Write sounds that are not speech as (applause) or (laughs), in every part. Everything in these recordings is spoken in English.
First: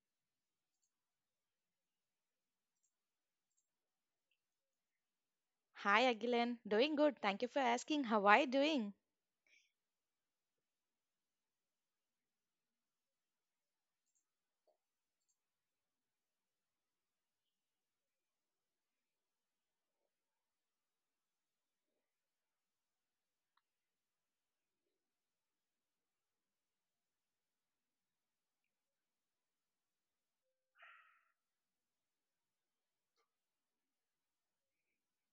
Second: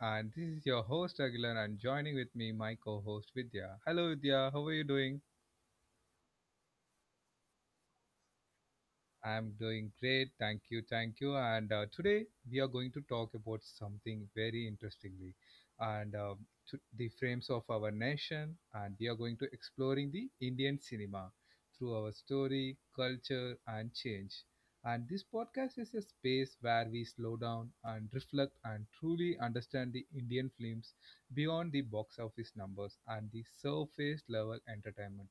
and this is your host Aguilar, and joining with me my co-host Vidya. Hello Vidya, how are you doing? Hi, Agilan. Doing good. Thank you for asking. How are you doing? I'm doing great. Thank you. Thank you. And today we are going to talk about something very interestingly and to the frames of our nation. And we are going to exploring the Indian cinema through our story, culture, and change. And this podcast is a space where we slow down and reflect and truly understand the Indian films beyond the box office numbers and the surface level entertainment.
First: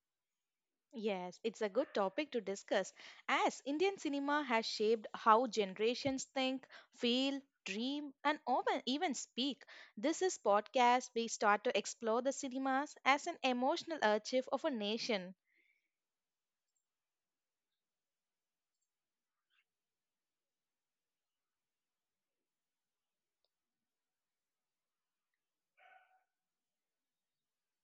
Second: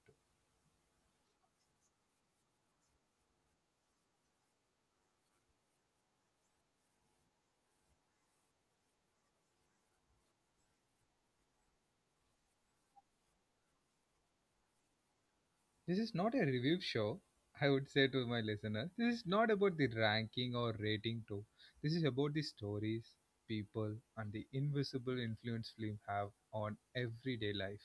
Yes, it's a good topic to discuss as Indian cinema has shaped how generations think, feel, dream, and often even speak. This is podcast we start to explore the cinemas as an emotional archive of a nation. This is not a review show, I would say to my listeners. This is not about the ranking or rating too. This is about the stories, people, and the invisible influence film have on everyday life.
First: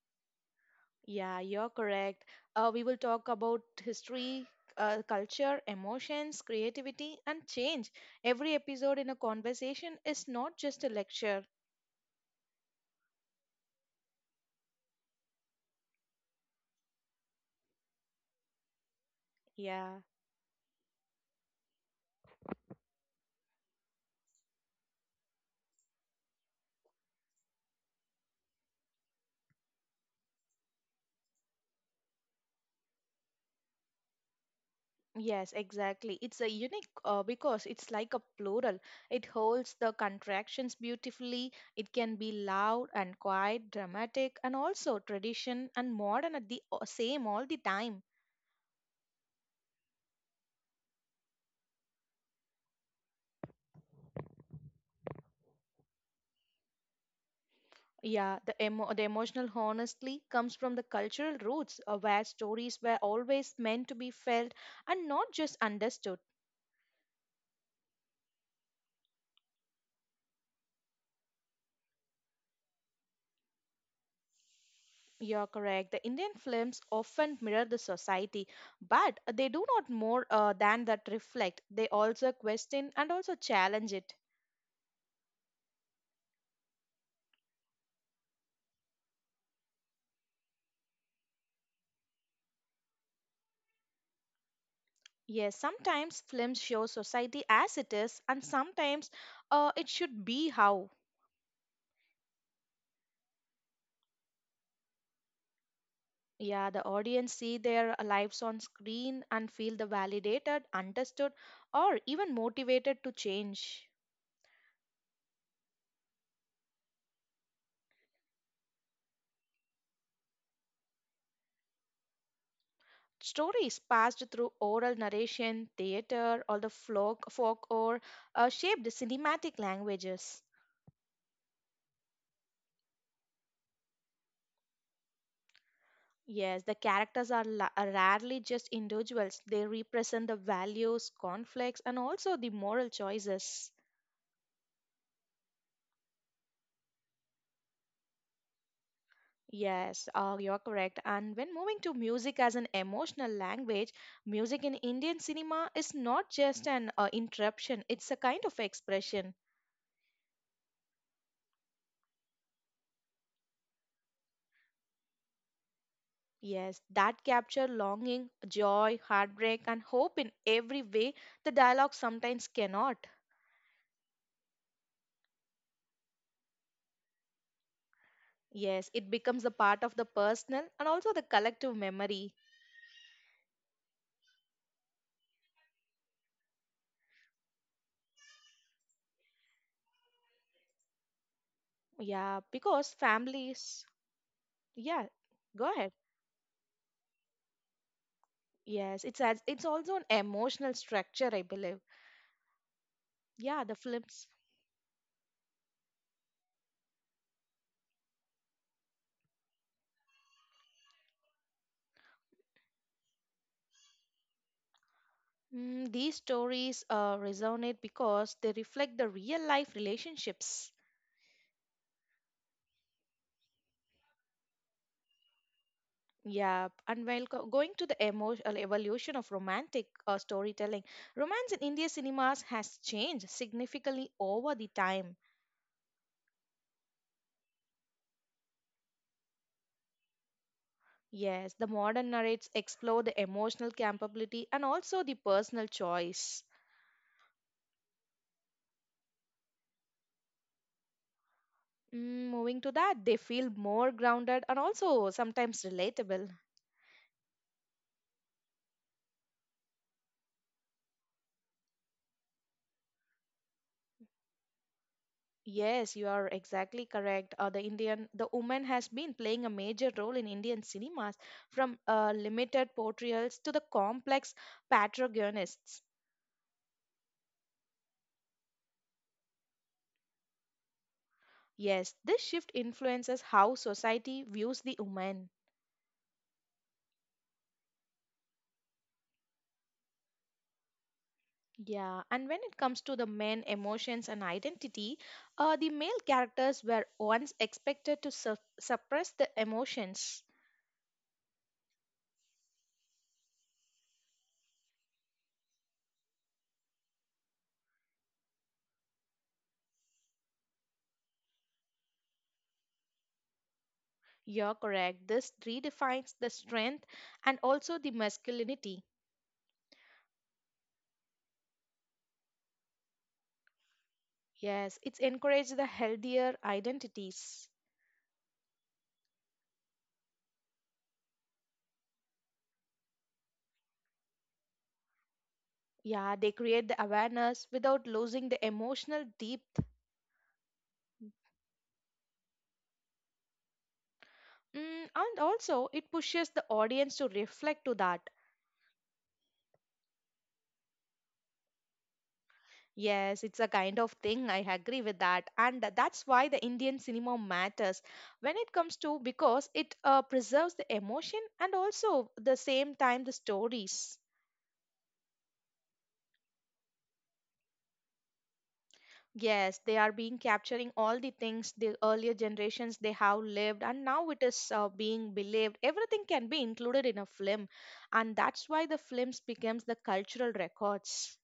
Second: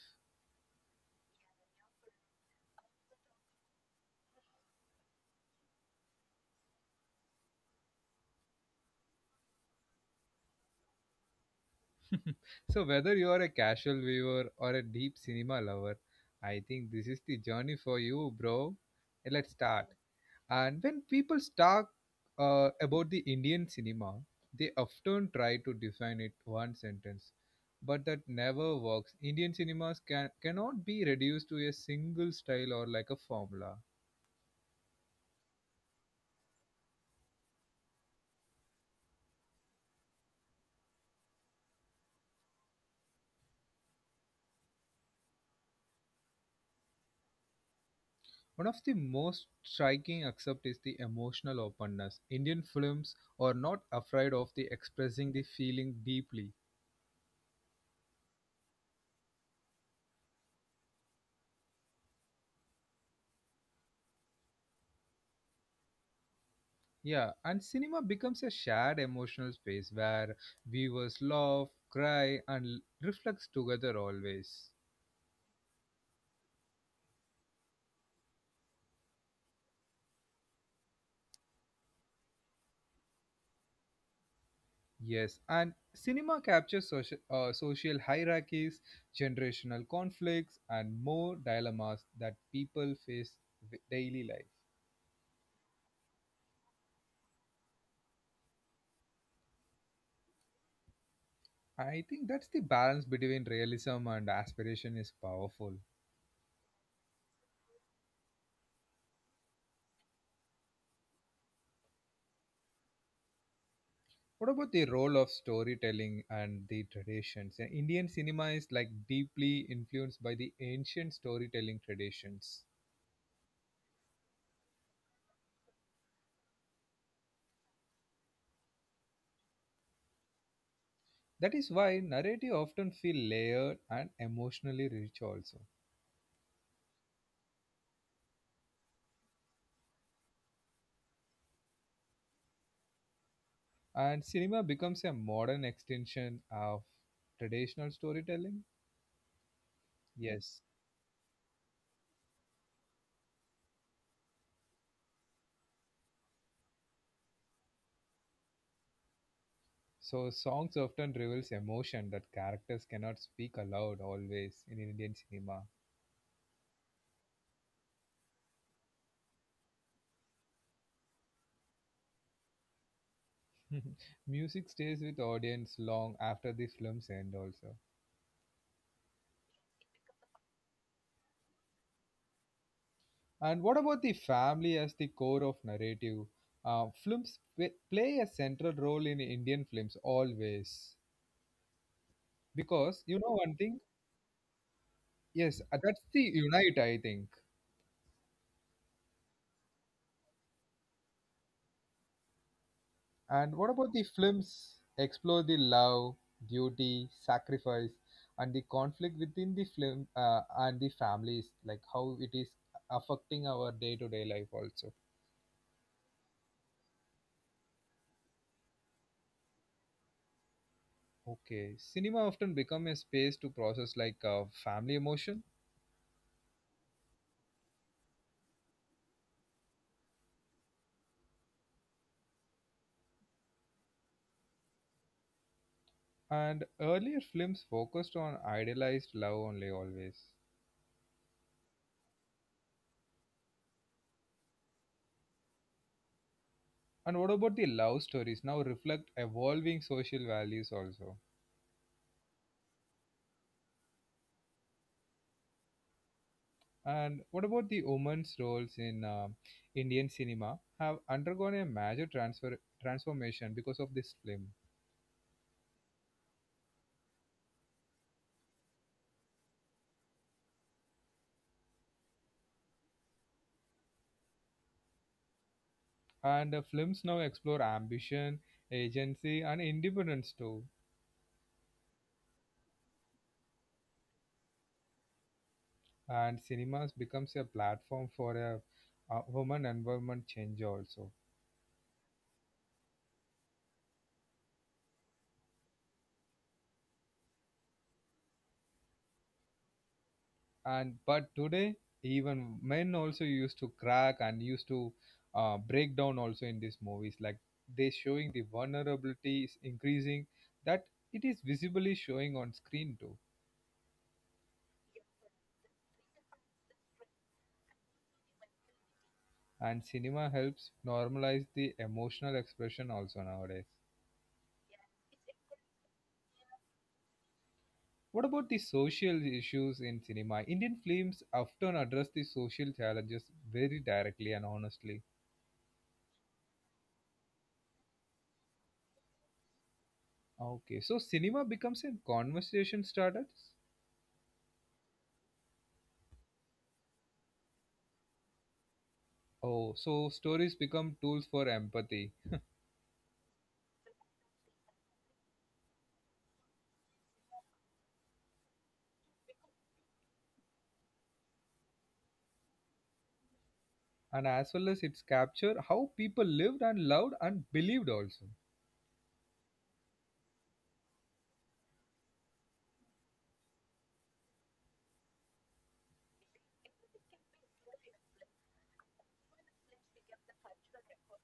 Yeah, you're correct. We will talk about history, culture, emotions, creativity, and change. Every episode in a conversation is not just a lecture. So whether you are a casual viewer or a deep cinema lover, I think this is the journey for you, bro. Let's start. Yeah. And when people talk about the Indian cinema, they often try to define it one sentence, but that never works. Indian cinemas cannot be reduced to a single style or like a formula. Yes, exactly. It's a unique because it's like a plural. It holds the contractions beautifully. It can be loud and quiet, dramatic, and also tradition and modern at the same all the time. One of the most striking aspect is the emotional openness. Indian films are not afraid of the expressing the feeling deeply. Yeah, the the emotional honestly comes from the cultural roots, where stories were always meant to be felt and not just understood. Yeah, and cinema becomes a shared emotional space where viewers laugh, cry, and reflect together always. You're correct. The Indian films often mirror the society, but they do not more than that reflect. They also question and also challenge it. Yes, and cinema captures social, social hierarchies, generational conflicts, and more dilemmas that people face with daily life. Yes, sometimes films show society as it is, and sometimes it should be how. I think that's the balance between realism and aspiration is powerful. Yeah, the audience see their lives on screen and feel the validated, understood, or even motivated to change. What about the role of storytelling and the traditions? Indian cinema is like deeply influenced by the ancient storytelling traditions. Stories passed through oral narration, theater, or the folk or shaped cinematic languages. That is why narrative often feel layered and emotionally rich also. Yes, the characters are rarely just individuals. They represent the values, conflicts, and also the moral choices. And cinema becomes a modern extension of traditional storytelling? Yes, you're Yes. correct. And when moving to music as an emotional language, music in Indian cinema is not just an interruption, it's a kind of expression. So songs often reveals emotion that characters cannot speak aloud always in Indian cinema. Yes, that capture longing, joy, heartbreak, and hope in every way the dialogue sometimes cannot. (laughs) Music stays with audience long after the films end also. Yes, it becomes a part of the personal and also the collective memory. And what about the family as the core of narrative? Films play a central role in Indian films always Yeah, because because you know one families. thing. Yeah, go Yes, ahead. That's the unite. I think. Yes, it's as it's also an emotional structure, I believe. And Yeah, what the about the films. films explore the love, duty, sacrifice, and the conflict within the film and the families, like how it is affecting our day-to-day life also. Mm, these stories resonate because they reflect the real life relationships. Okay, cinema often become a space to process like family emotion, Yeah, and while going to the emotional evolution of romantic storytelling, romance in India cinemas has changed significantly over the time. and earlier films focused on idealized love only always. Yes, the modern narratives explore the emotional capability and also the personal choice. And what about the love stories now reflect evolving social values also? Mm, moving to that, they feel more grounded and also sometimes relatable. And what about the women's roles in Indian cinema have undergone a major transfer transformation because of this film. Yes, you are exactly correct. The woman has been playing a major role in Indian cinemas, from limited portrayals to the complex protagonists. And the films now explore ambition, agency, and independence too. Yes, this shift influences how society views the woman. And cinemas becomes a platform for a, woman environment change also. Yeah, and when it comes to the men, emotions, and identity, the male characters were once expected to suppress the emotions. And but today even men also used to crack and used to break down also in these movies like they showing the vulnerability is increasing that it is visibly showing on screen too. You're correct. This redefines the strength and also the masculinity. And cinema helps normalize the emotional expression also nowadays. Yes, it's encouraged the healthier identities. What about the social issues in cinema? Indian films often address the social challenges very directly and honestly. Yeah, they create the awareness without losing the emotional depth. Okay, so cinema becomes a conversation starter. Mm, and also, it pushes the audience to reflect to that. Oh, so stories become tools for empathy, Yes, it's a kind of thing. I agree with that. And that's why the Indian cinema matters when it comes to because it preserves the emotion and also the same time the stories. and as well as it's capture how people lived and loved and believed also, Yes, they are being capturing all the things the earlier generations they have lived and now it is being believed. Everything can be included in a film and that's why the films becomes the cultural records.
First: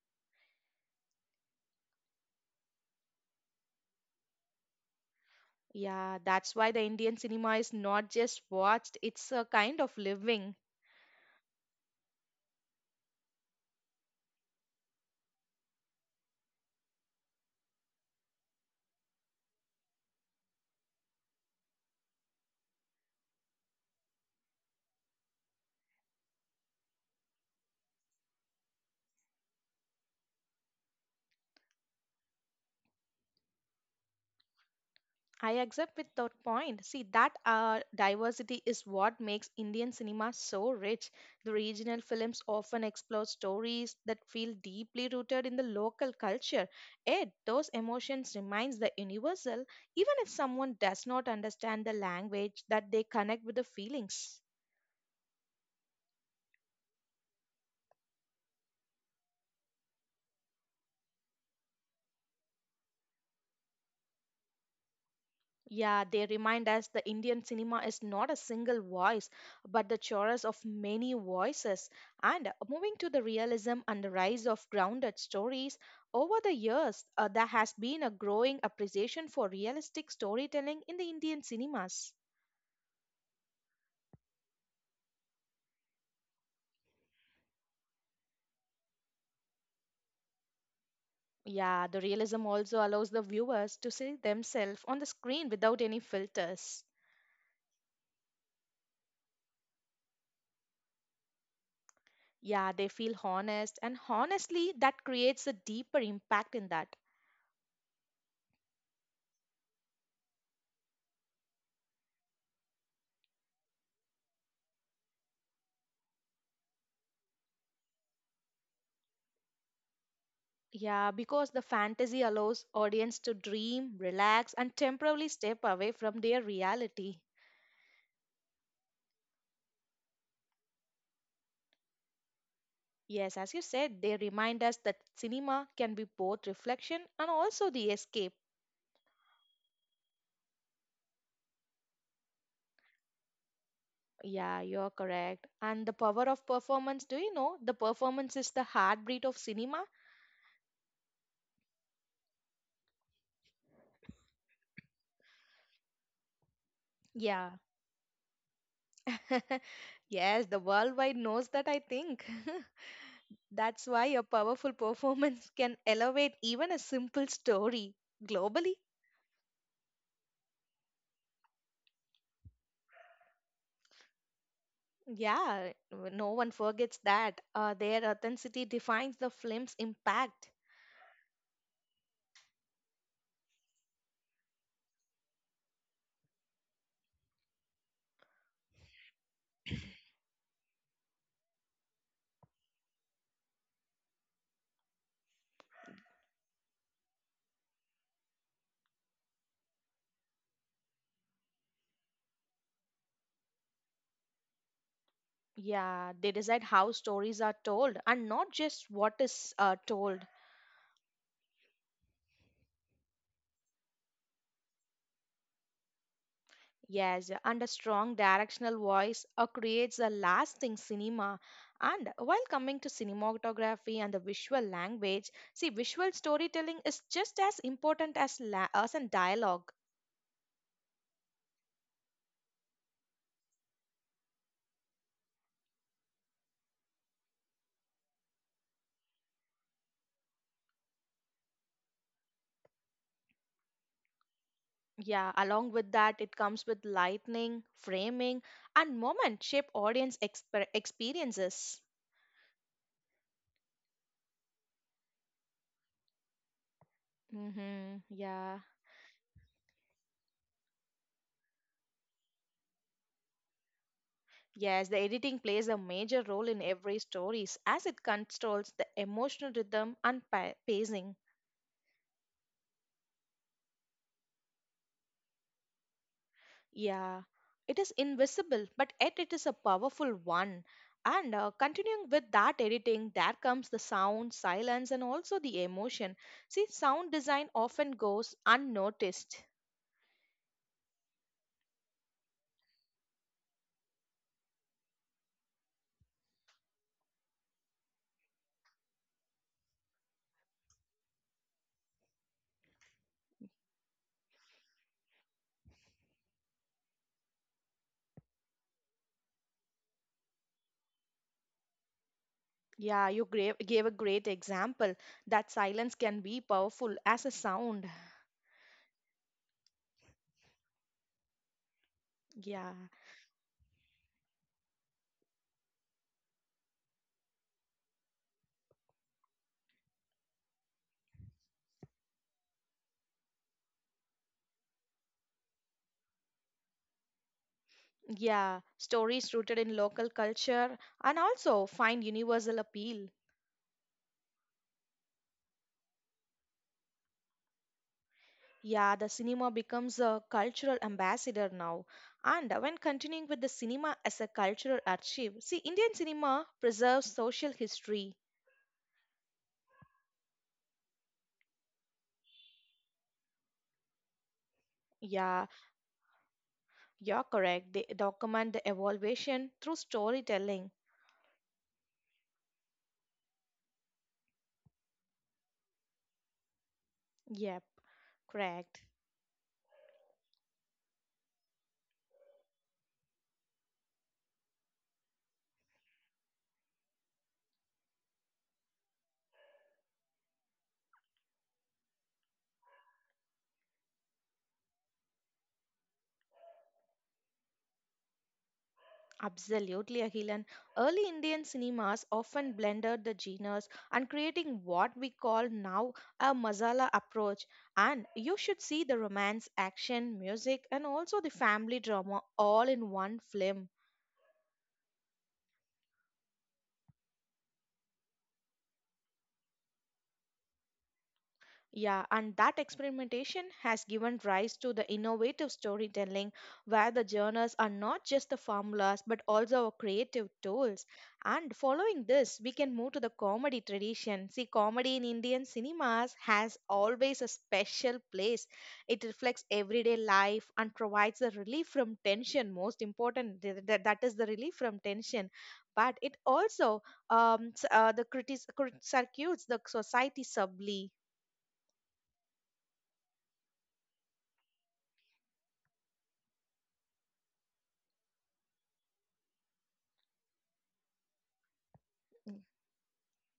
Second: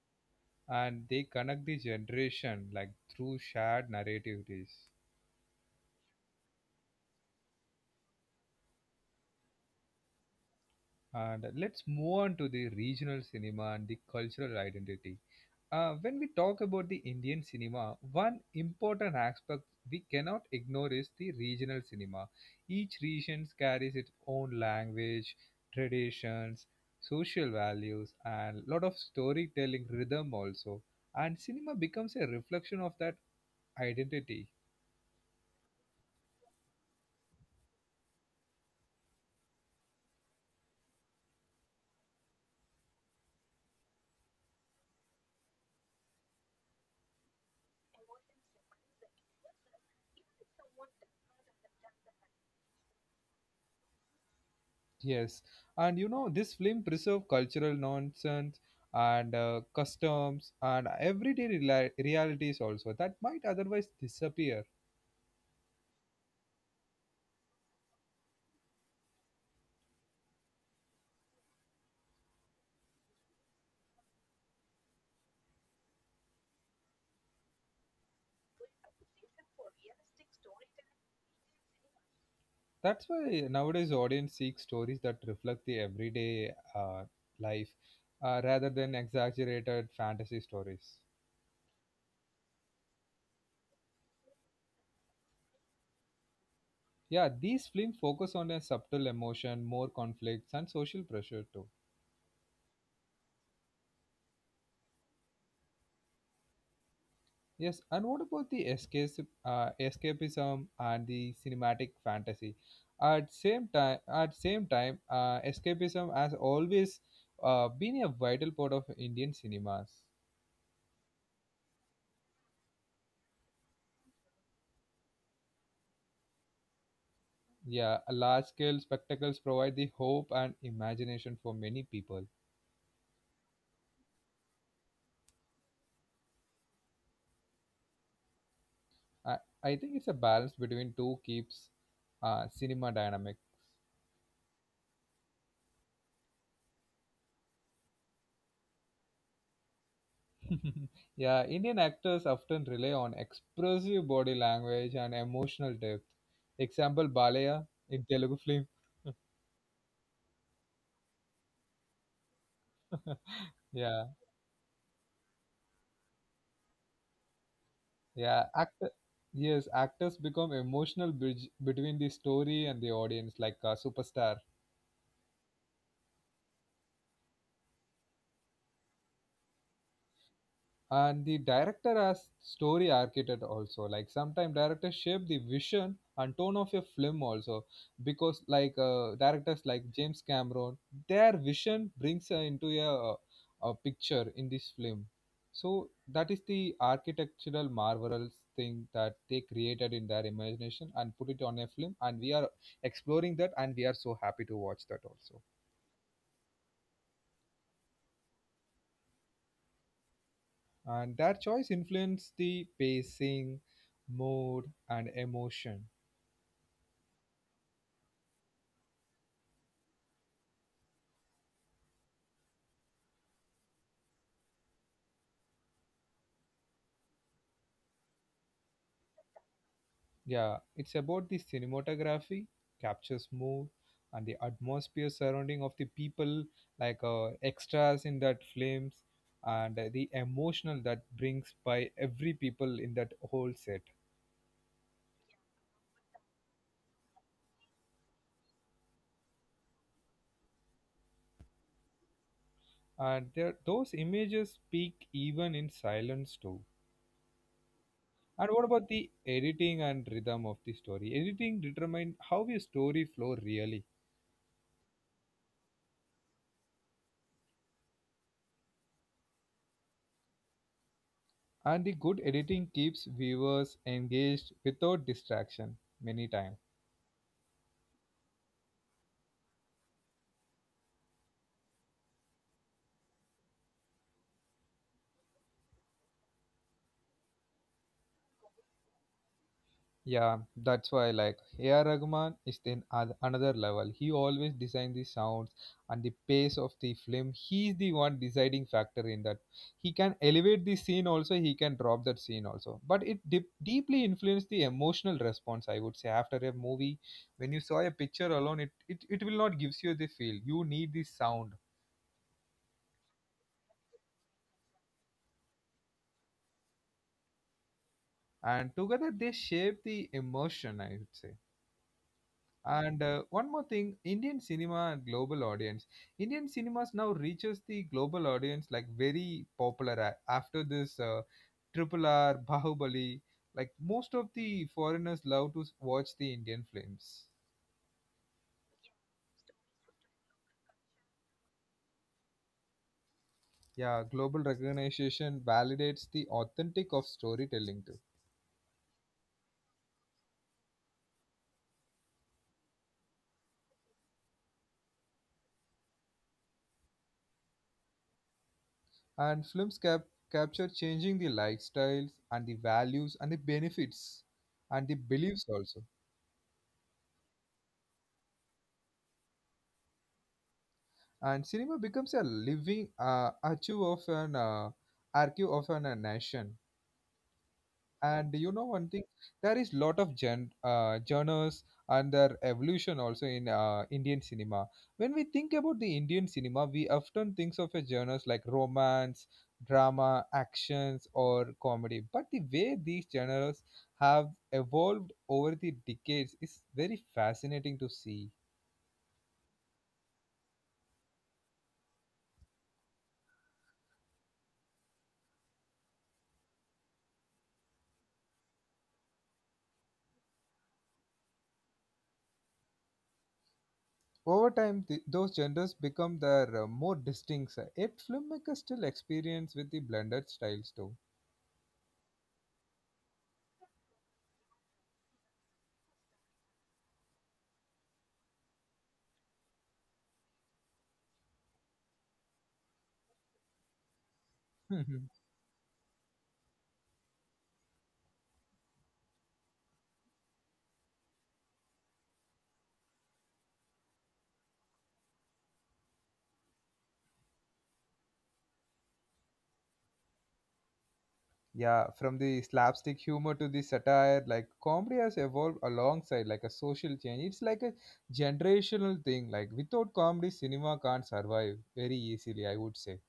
and they connect the generation like through shared narrativities. Yeah, that's why the Indian cinema is not just watched, it's a kind of living. And let's move on to the regional cinema and the cultural identity. When we talk about the Indian cinema, one important aspect we cannot ignore is the regional cinema. Each region carries its own language, traditions, social values, and lot of storytelling rhythm also. And cinema becomes a reflection of that identity. I accept with that point. See, that diversity is what makes Indian cinema so rich. The regional films often explore stories that feel deeply rooted in the local culture. Yet, those emotions remains the universal, even if someone does not understand the language that they connect with the feelings. Yes, and you know this film preserves cultural nonsense and customs and everyday realities also that might otherwise disappear. Yeah, they remind us the Indian cinema is not a single voice, but the chorus of many voices. And moving to the realism and the rise of grounded stories, over the years, there has been a growing appreciation for realistic storytelling in the Indian cinemas. That's why nowadays audience seek stories that reflect the everyday life rather than exaggerated fantasy stories. Yeah, the realism also allows the viewers to see themselves on the screen without any filters. Yeah, these films focus on a subtle emotion, more conflicts, and social pressure too. Yeah, they feel honest, and honestly, that creates a deeper impact in that. Yes, and what about the escape, escapism and the cinematic fantasy? At same time, escapism has always been a vital part of Indian cinemas. Yeah, because the fantasy allows audience to dream, relax, and temporarily step away from their reality. Yeah, large scale spectacles provide the hope and imagination for many people. Yes, as you said, they remind us that cinema can be both reflection and also the escape. I, I think it's a balance between two keeps cinema dynamics. Yeah, you're correct. And the power of performance, do you know? The performance is the heartbeat of cinema. (laughs) Yeah, Indian actors often rely on expressive body language and emotional depth. Example, Yeah. (laughs) Balaya in Telugu film. Yes, the worldwide knows that, I think. (laughs) (laughs) That's why Yeah, a powerful (laughs) performance can elevate even a simple story yeah. globally. Actor, yes, actors become emotional bridge between the story and the audience, like a superstar. Yeah, no one forgets that. Their authenticity defines the film's impact. And the director as story architect also, like sometimes directors shape the vision and tone of a film also, because like directors like James Cameron, their vision brings into a picture in this film. So that is the architectural marvels thing that they created in their imagination and put it on a film, and we are exploring that, and we are so happy to watch that also. Yeah, they decide how stories are told and not just what is told. And their choice influenced the pacing, mood and emotion. Yes, and a strong directional voice creates a lasting cinema. And while coming to cinematography and the visual language, see, visual storytelling is just as important as in dialogue. Yeah, it's about the cinematography, captures mood, and the atmosphere surrounding of the people, like extras in that films, and the emotional that brings by every people in that whole set. Yeah, along with that, it comes with lightning, framing, and moment shape audience experiences. And there, those images speak even in silence too. Mm-hmm. Yeah. And what about the editing and rhythm of the story? Editing determine how a story flow really. Yes, the editing plays a major role in every stories as it controls the emotional rhythm and pacing. And the good editing keeps viewers engaged without distraction many times. Yeah, it is invisible, but yet it is a powerful one. And continuing with that editing, there comes the sound, silence, and also the emotion. See, sound design often goes unnoticed. Yeah, that's why like A.R. Rahman is in another level. He always designs the sounds and the pace of the film. He is the one deciding factor in that. He can elevate the scene also. He can drop that scene also. But it deeply influenced the emotional response. I would say, after a movie, when you saw a picture alone, it will not gives you the feel. You need the sound, Yeah, you gave a great example that silence can be powerful as a sound. and together they shape the emotion, I would say. Yeah, And one more thing, Indian cinema and global audience. Indian cinemas now reaches the global audience like very popular after this Triple R, Bahubali. Like most of the foreigners love to watch the Indian films. yeah. Stories rooted in local culture and also find universal appeal. Yeah, global recognition validates the authentic of storytelling too. Yeah, the cinema becomes a cultural ambassador now. And when continuing with the cinema as a cultural archive, see, Indian cinema preserves social history. And films capture changing the lifestyles and the values and the benefits and the Yeah, beliefs also. you're correct. They document the evolution through storytelling. And cinema becomes a living archive of an nation. Yep, And you know correct. one thing, there is lot of genres and their evolution also in Indian cinema. When we think about the Indian cinema, we often think of a genres like romance, drama, actions or comedy, but the way these genres have evolved over the decades is very fascinating to see. Absolutely, Agilan. Early Indian cinemas often blended the genres and creating what we call now a masala approach. And you should see the romance, action, music, and also the family drama all in one film. Over time, those genres become their more distinct, yet filmmakers still experience with the blended styles too. Yeah, and that experimentation has given rise to the innovative storytelling where the journals are not just the formulas but also our creative tools. And following this, we can move to the comedy tradition. See, comedy in (laughs) Indian cinemas has always a special place. It reflects everyday life and provides a relief from tension. Most important, that is the relief from tension. But it also circuits the society subtly. Yeah, from the slapstick humor to the satire, like comedy has evolved alongside like a social change. It's like a generational thing. Like without comedy, cinema can't survive very easily, I would say.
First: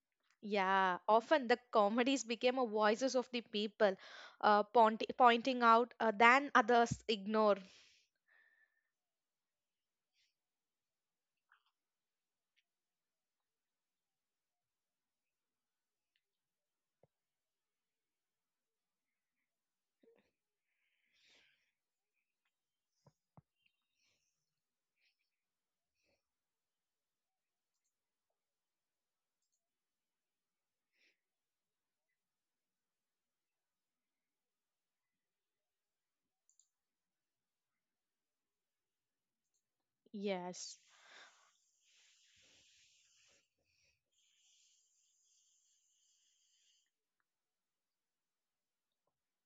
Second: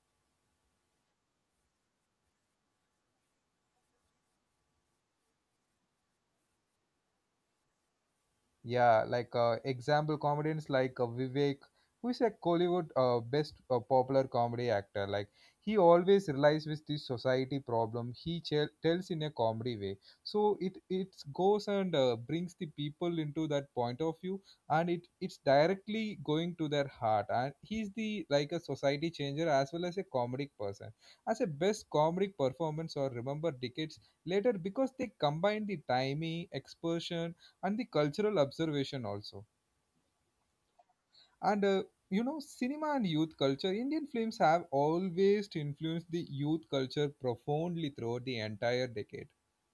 Yeah, often the comedies became a voices of the people, pointing out than others ignore. Yeah, like example comedians like Vivek, who is a Kollywood best popular comedy actor. Like he always relies with the society problem. He tells in a comedy way, so it goes and brings the people into that point of view, and it it's directly going to their heart. And he's the like a society changer as well as a comedic person. As a best comedic performance, or remember decades later, because they combine the timing, expression and the cultural observation also. Yes, And you know, cinema and youth culture, Indian films have always influenced the youth culture profoundly throughout the entire decade.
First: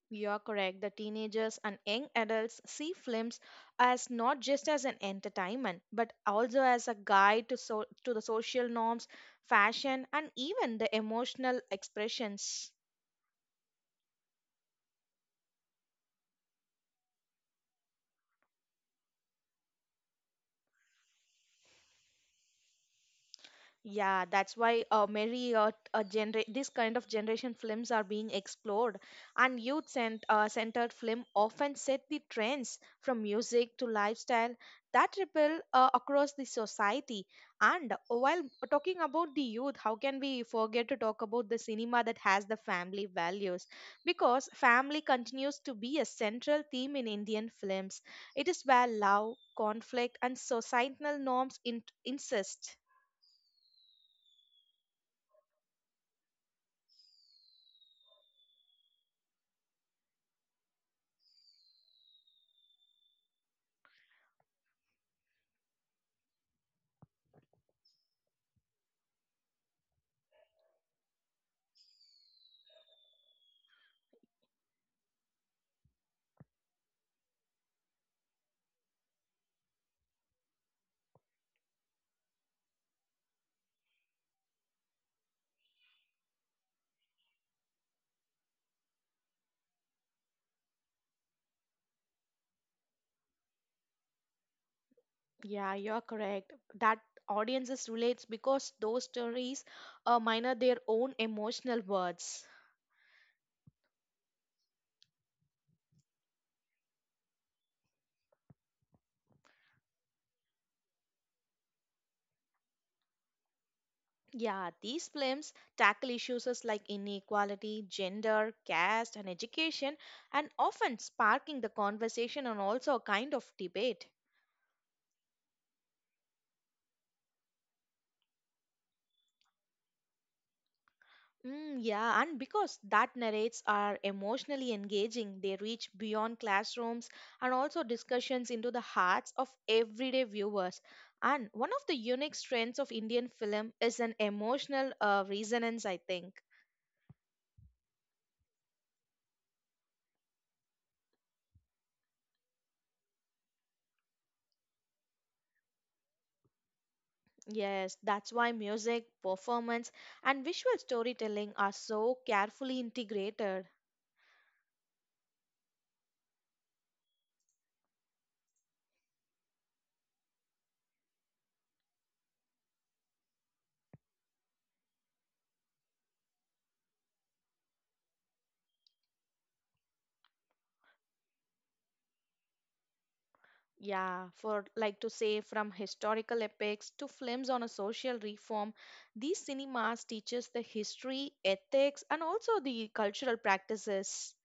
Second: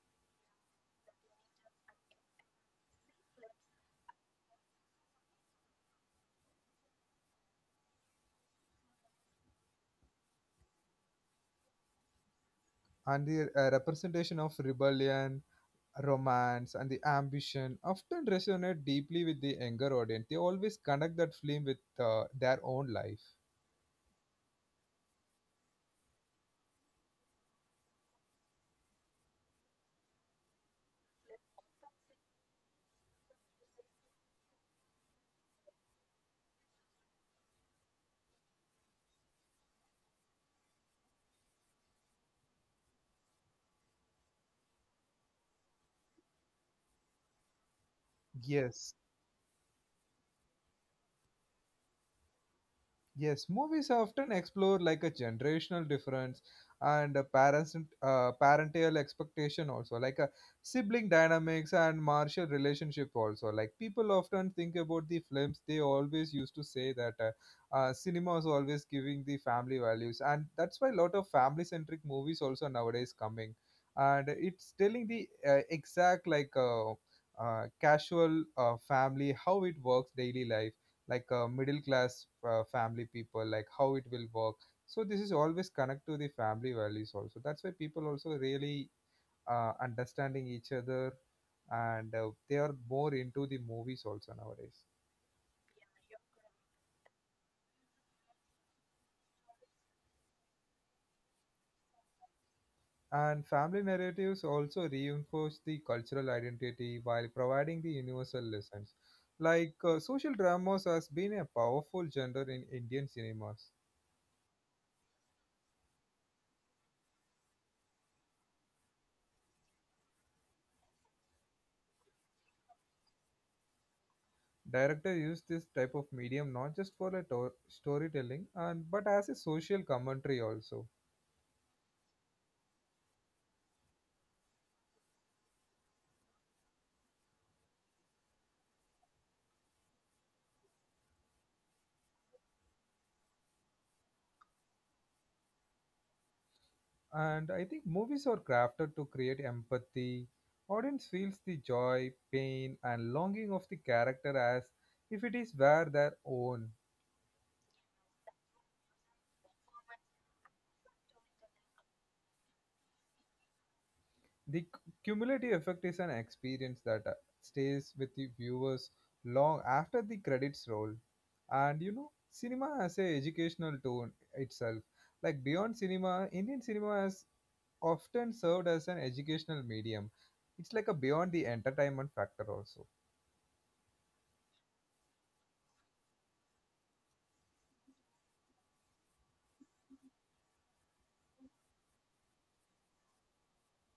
you are correct. The teenagers and young adults see films as not just as an entertainment, but also as a guide to so to the social norms, fashion, and even the emotional expressions. And the representation of rebellion, romance, and the ambition often resonate deeply with the younger audience. They always connect that film with their own life. Yeah, that's why many this kind of generation films are being explored, and centered film often set the trends from music to lifestyle that ripple across the society. And while talking about the youth, how can we forget to talk about the cinema that has the family values? Because family continues to be a central theme in Indian films. It is where Yes. love, conflict, and societal norms insist. Yes, movies often explore like a generational difference and a parents parental expectation also, like a sibling dynamics and martial relationship also. Like people often think about the films, they always used to say that cinema is always giving the family values, and that's why a lot of family centric movies also nowadays coming, and it's telling the exact casual family how it works daily life, like middle class family people, like how it will work. So this is always connect to the family values also, that's why people also really understanding each other, and they are more into the movies also nowadays. Yeah, you're correct. That audiences relates because those stories minor their own emotional words. And family narratives also reinforce the cultural identity while providing the universal lessons, like social dramas has been a powerful genre in Indian cinemas. Yeah, these films tackle issues as like inequality, gender, caste, and education, and often sparking the conversation and also a kind of debate. Director used this type of medium not just for a storytelling and but as a social commentary also. Mm, yeah, and because that narrates are emotionally engaging, they reach beyond classrooms and also discussions into the hearts of everyday viewers. And one of the unique strengths of Indian film is an emotional resonance, I think. And I think movies are crafted to create empathy. Audience feels the joy, pain, and longing of the character as if it is were their own. Yes, that's why music, performance, and visual storytelling are so carefully integrated. The cumulative effect is an experience that stays with the viewers long after the credits roll. And you know, cinema has a educational tone itself, like beyond cinema Indian cinema has often served as an educational medium. It's like a beyond the entertainment factor also. Yeah, for like to say from historical epics to films on a social reform, these cinemas teaches the history, ethics, and also the cultural practices.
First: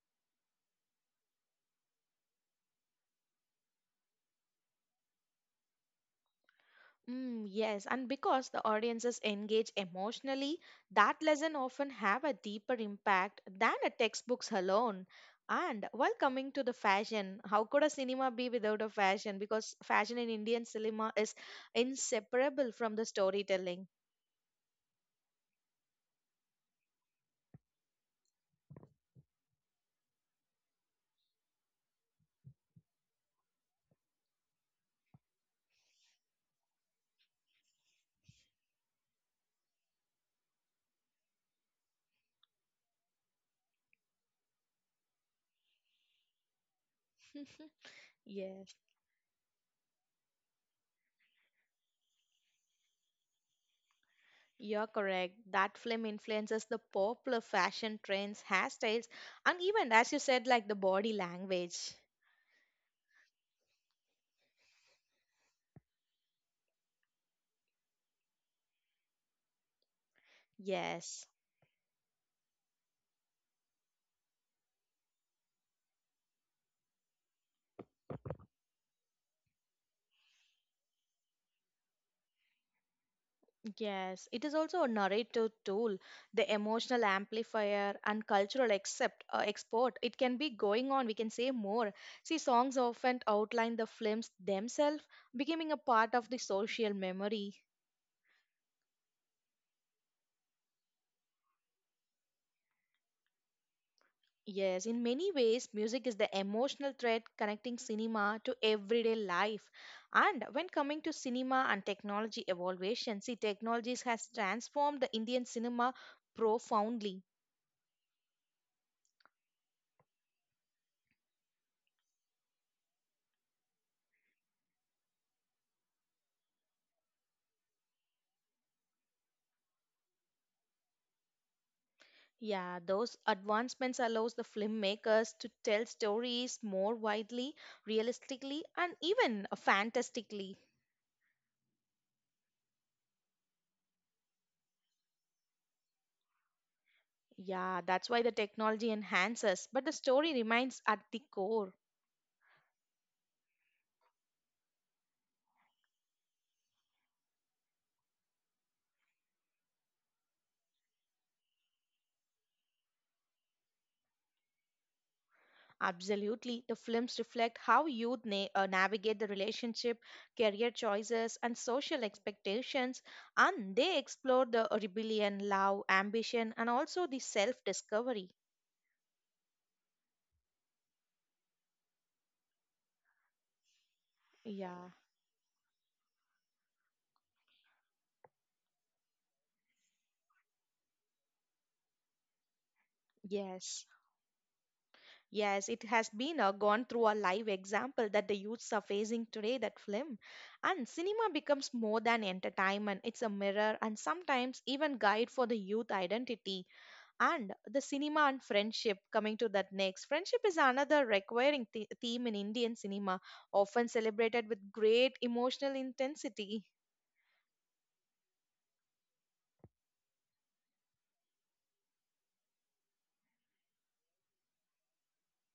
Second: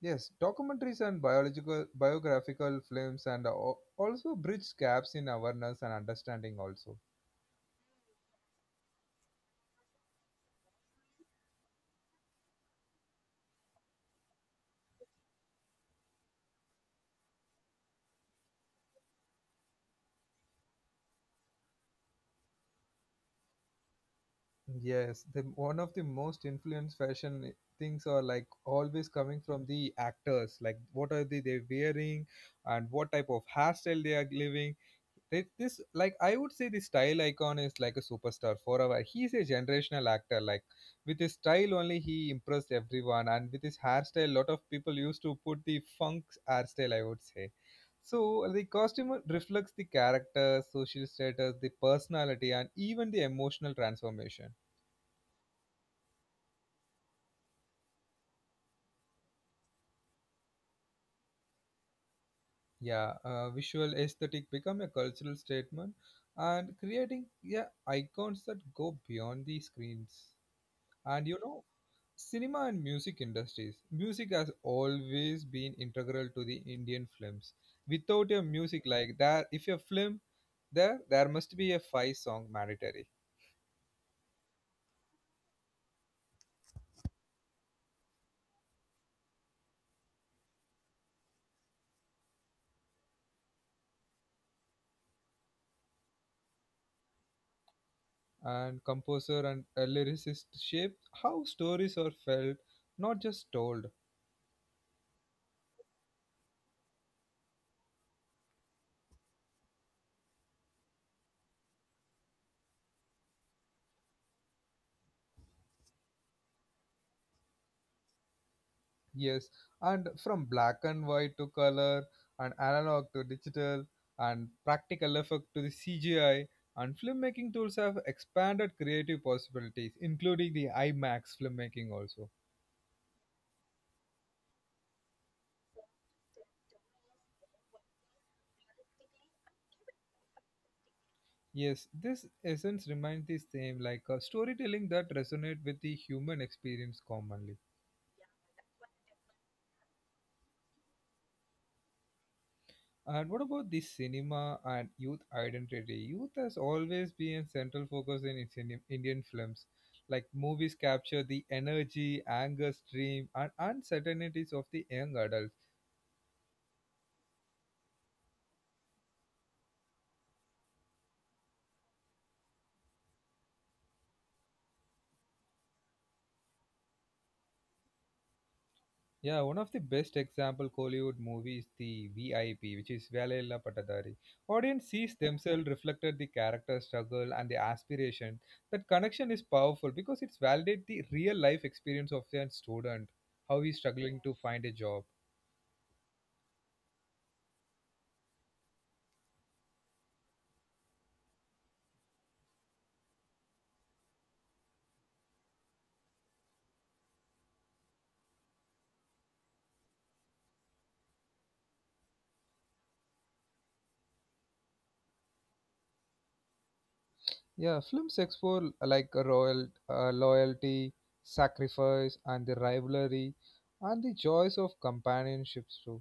Yes, documentaries and biological biographical films and also bridge gaps in awareness and understanding also. Mm, yes, and because the audiences engage emotionally, that lesson often have a deeper impact than a textbooks alone. And while coming to the fashion, how could a cinema be without a fashion? Because fashion in Indian cinema is inseparable from the storytelling. Yes, the one of the most influenced fashion things are like always coming from the actors. Like what are they wearing, and what type of hairstyle they are living. Right, this like I would say the style icon is like a superstar forever. He's a generational actor. Like with his style only, he impressed everyone, and with his hairstyle, lot of people used to put the funk hairstyle, I would say. So (laughs) the Yes. costume reflects the character, social status, the personality, and even the emotional transformation. You're correct. That film influences the popular fashion trends, hairstyles, and even, as you said, like the body language. Yeah, visual aesthetic become a cultural statement, and creating yeah icons that go beyond the screens. And you know, Yes, cinema and music industries, music has always been integral to the Indian films. Without a music, like that if a film, there must be a five song mandatory. yes. It is also a narrative tool, the emotional amplifier and cultural accept, export. It can be going on. We can say more. See, songs often outline the films themselves, becoming a part of the social memory. And composer and a lyricist shape how stories are felt, not just told. Yes, in many ways, music is the emotional thread connecting cinema to everyday life. And when coming to cinema and technology evolution, see, technologies has transformed the Indian cinema profoundly. Yes, and from black and white to color, and analog to digital, and practical effect to the CGI, and filmmaking tools have expanded creative possibilities, including the IMAX filmmaking also. Yeah, those advancements allows the filmmakers to tell stories more widely, realistically, and even fantastically. Yes, this essence remains the same, like a storytelling that resonates with the human experience commonly. Yeah, that's why the technology enhances, but the story remains at the core. And what about the cinema and youth identity? Youth has always been central focus in Indian films. Like movies capture the energy, anger, stream, and uncertainties of the young adults. Absolutely. The films reflect how youth navigate the relationship, career choices, and social expectations, and they explore the rebellion, love, ambition, and also the self discovery. Yeah, one of the best example Kollywood movie is the VIP, which is Velaila Patadari. Audience sees Yeah, themselves reflected the character struggle and the aspiration. That connection is powerful because it's validate the real life experience of a student, how he's struggling yes. to find a job. Yes, it has been gone through a live example that the youths are facing today, that film. And cinema becomes more than entertainment, it's a mirror and sometimes even guide for the youth identity. And the cinema and friendship, coming to that next, friendship is another requiring the theme in Indian cinema, often celebrated with great emotional intensity. Yeah, films explore like royal loyalty, sacrifice, and the rivalry, and the joys of companionships too.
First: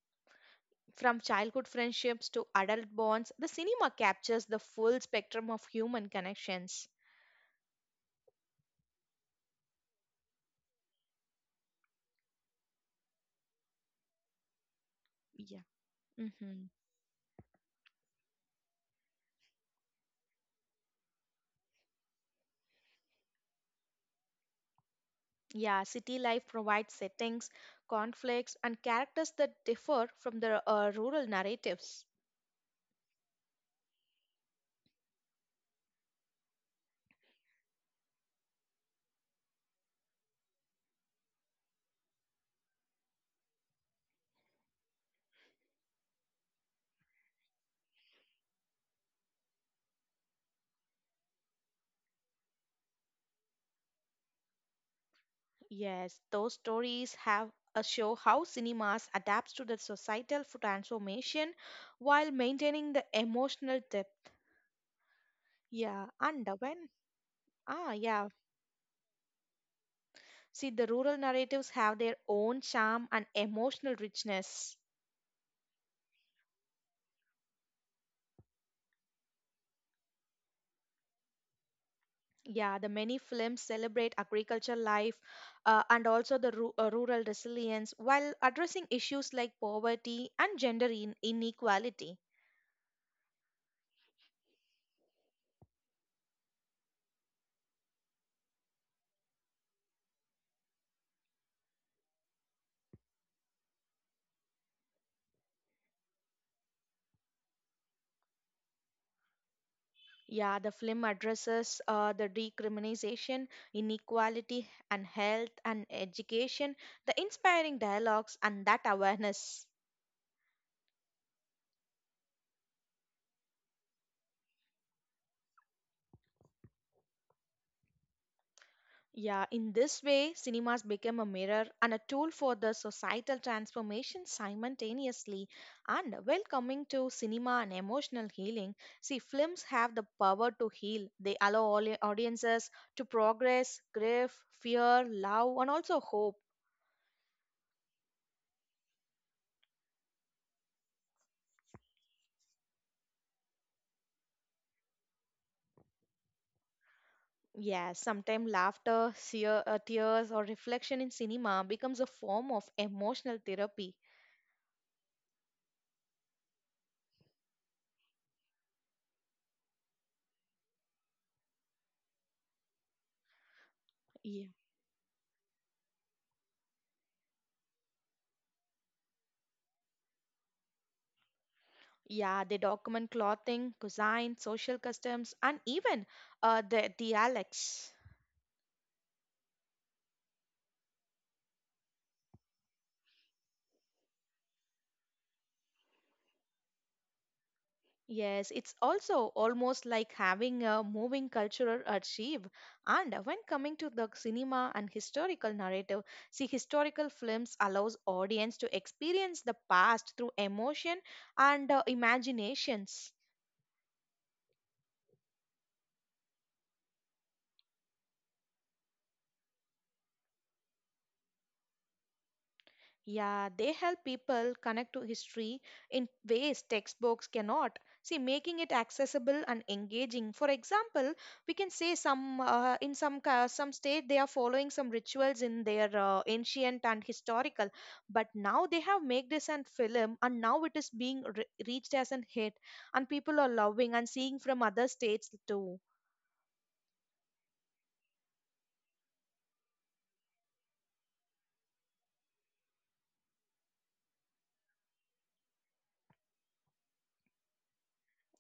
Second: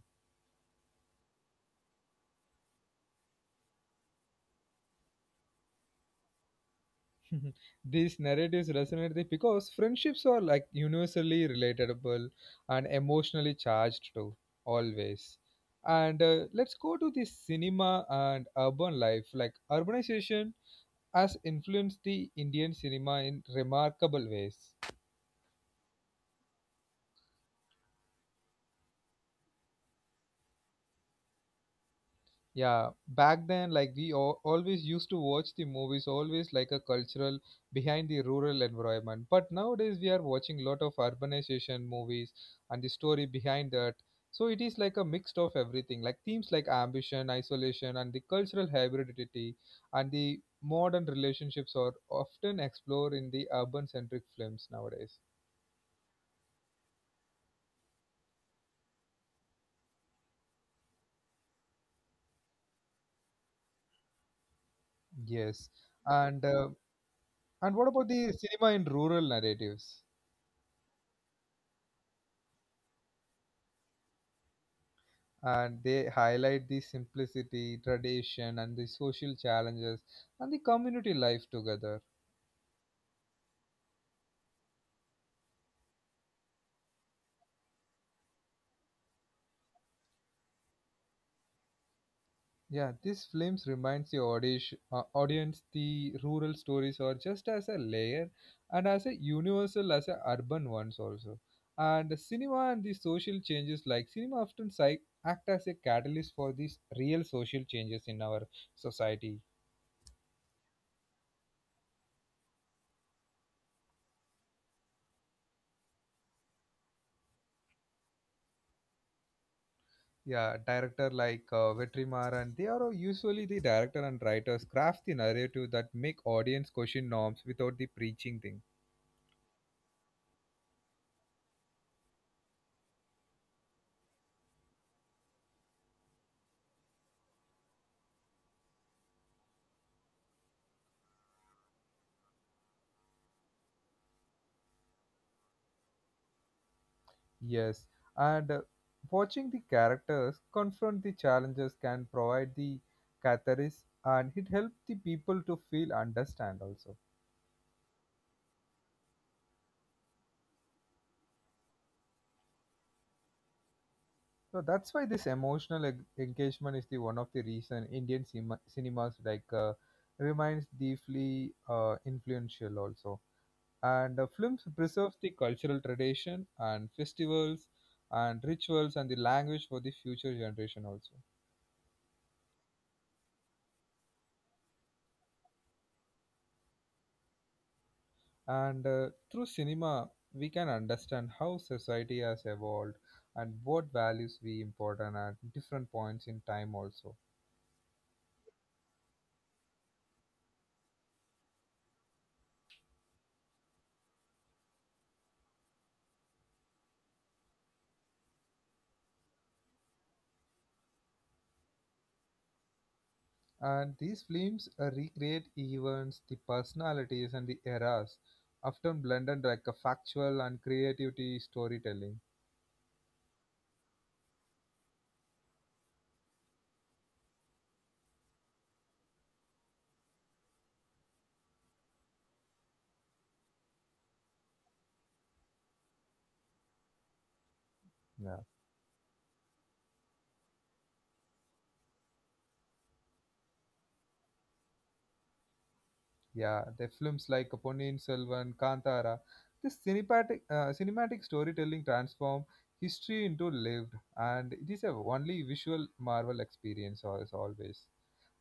From childhood friendships to adult bonds, the cinema captures the full spectrum of human connections. (laughs) These narratives resonate because friendships are like universally relatable and emotionally charged too, always. Yeah. And Hmm. let's go to the cinema and urban life. Like urbanization has influenced the Indian cinema in remarkable ways. Yeah, city life provides settings, conflicts and characters that differ from the rural narratives. Yeah, back then, like we all, always used to watch the movies, always like a cultural behind the rural environment. But nowadays, we are watching lot of urbanization movies and the story behind that. So it is like a mixed of everything, like themes like ambition, isolation, and the cultural hybridity, and the modern relationships are often explored in the urban-centric films nowadays. Yes, those stories have a show how cinemas adapts to the societal transformation while maintaining the emotional depth. Yes, Yeah, and and uh, when and what ah, about yeah, the cinema in rural narratives? see, the rural narratives have their own charm and emotional richness. And they highlight the simplicity, tradition, and the social challenges and the community life together. Yeah, the many films celebrate agricultural life, and also the rural resilience while addressing issues like poverty and gender inequality. Yeah, these films reminds the audience, audience, the rural stories are just as a layer and as a universal as a urban ones also. And the cinema and the social changes, like cinema often act as a catalyst for these real social changes in our society. Yeah, the film addresses the decriminalization, inequality, and health and education, the inspiring dialogues, and that awareness. Yeah, director like Vetrimaran, they are usually the director and writers craft the narrative that make audience question norms without the preaching thing. Yeah, in this way, cinemas became a mirror and a tool for the societal transformation simultaneously. And while coming to cinema and emotional healing, see, films have the power to heal. They allow all audiences to progress, grief, fear, love, and also hope. Yes, and watching the characters confront the challenges can provide the catharsis, and it helps the people to feel understand also. Yeah, sometimes laughter, tears, or reflection in cinema becomes a form of emotional therapy. So that's why this emotional engagement is the one of the reason Indian cinemas like remains deeply influential also. And the Yeah. films preserve the cultural tradition and festivals and rituals and the language for the future generation also. Yeah, they document clothing, cuisine, social customs, and even the dialects. And through cinema we can understand how society has evolved and what values we important at different points in time also. Yes, it's also almost like having a moving cultural archive. And when coming to the cinema and historical narrative, see, historical films allows audience to experience the past through emotion and imaginations. And these films recreate events, the personalities and the eras, often blended like a factual and creativity storytelling. Yeah, they help people connect to history in ways textbooks cannot. See, making it accessible and engaging. For example, we can say some in some some state they are following some rituals in their ancient and historical, but Yeah now they have made this and film, and now it is being reached as an hit, and people are loving and seeing from other states too. Yeah, the films like Ponniyin Selvan, Kantara, this cinematic storytelling transform history into lived, and it is a only visual marvel experience as always.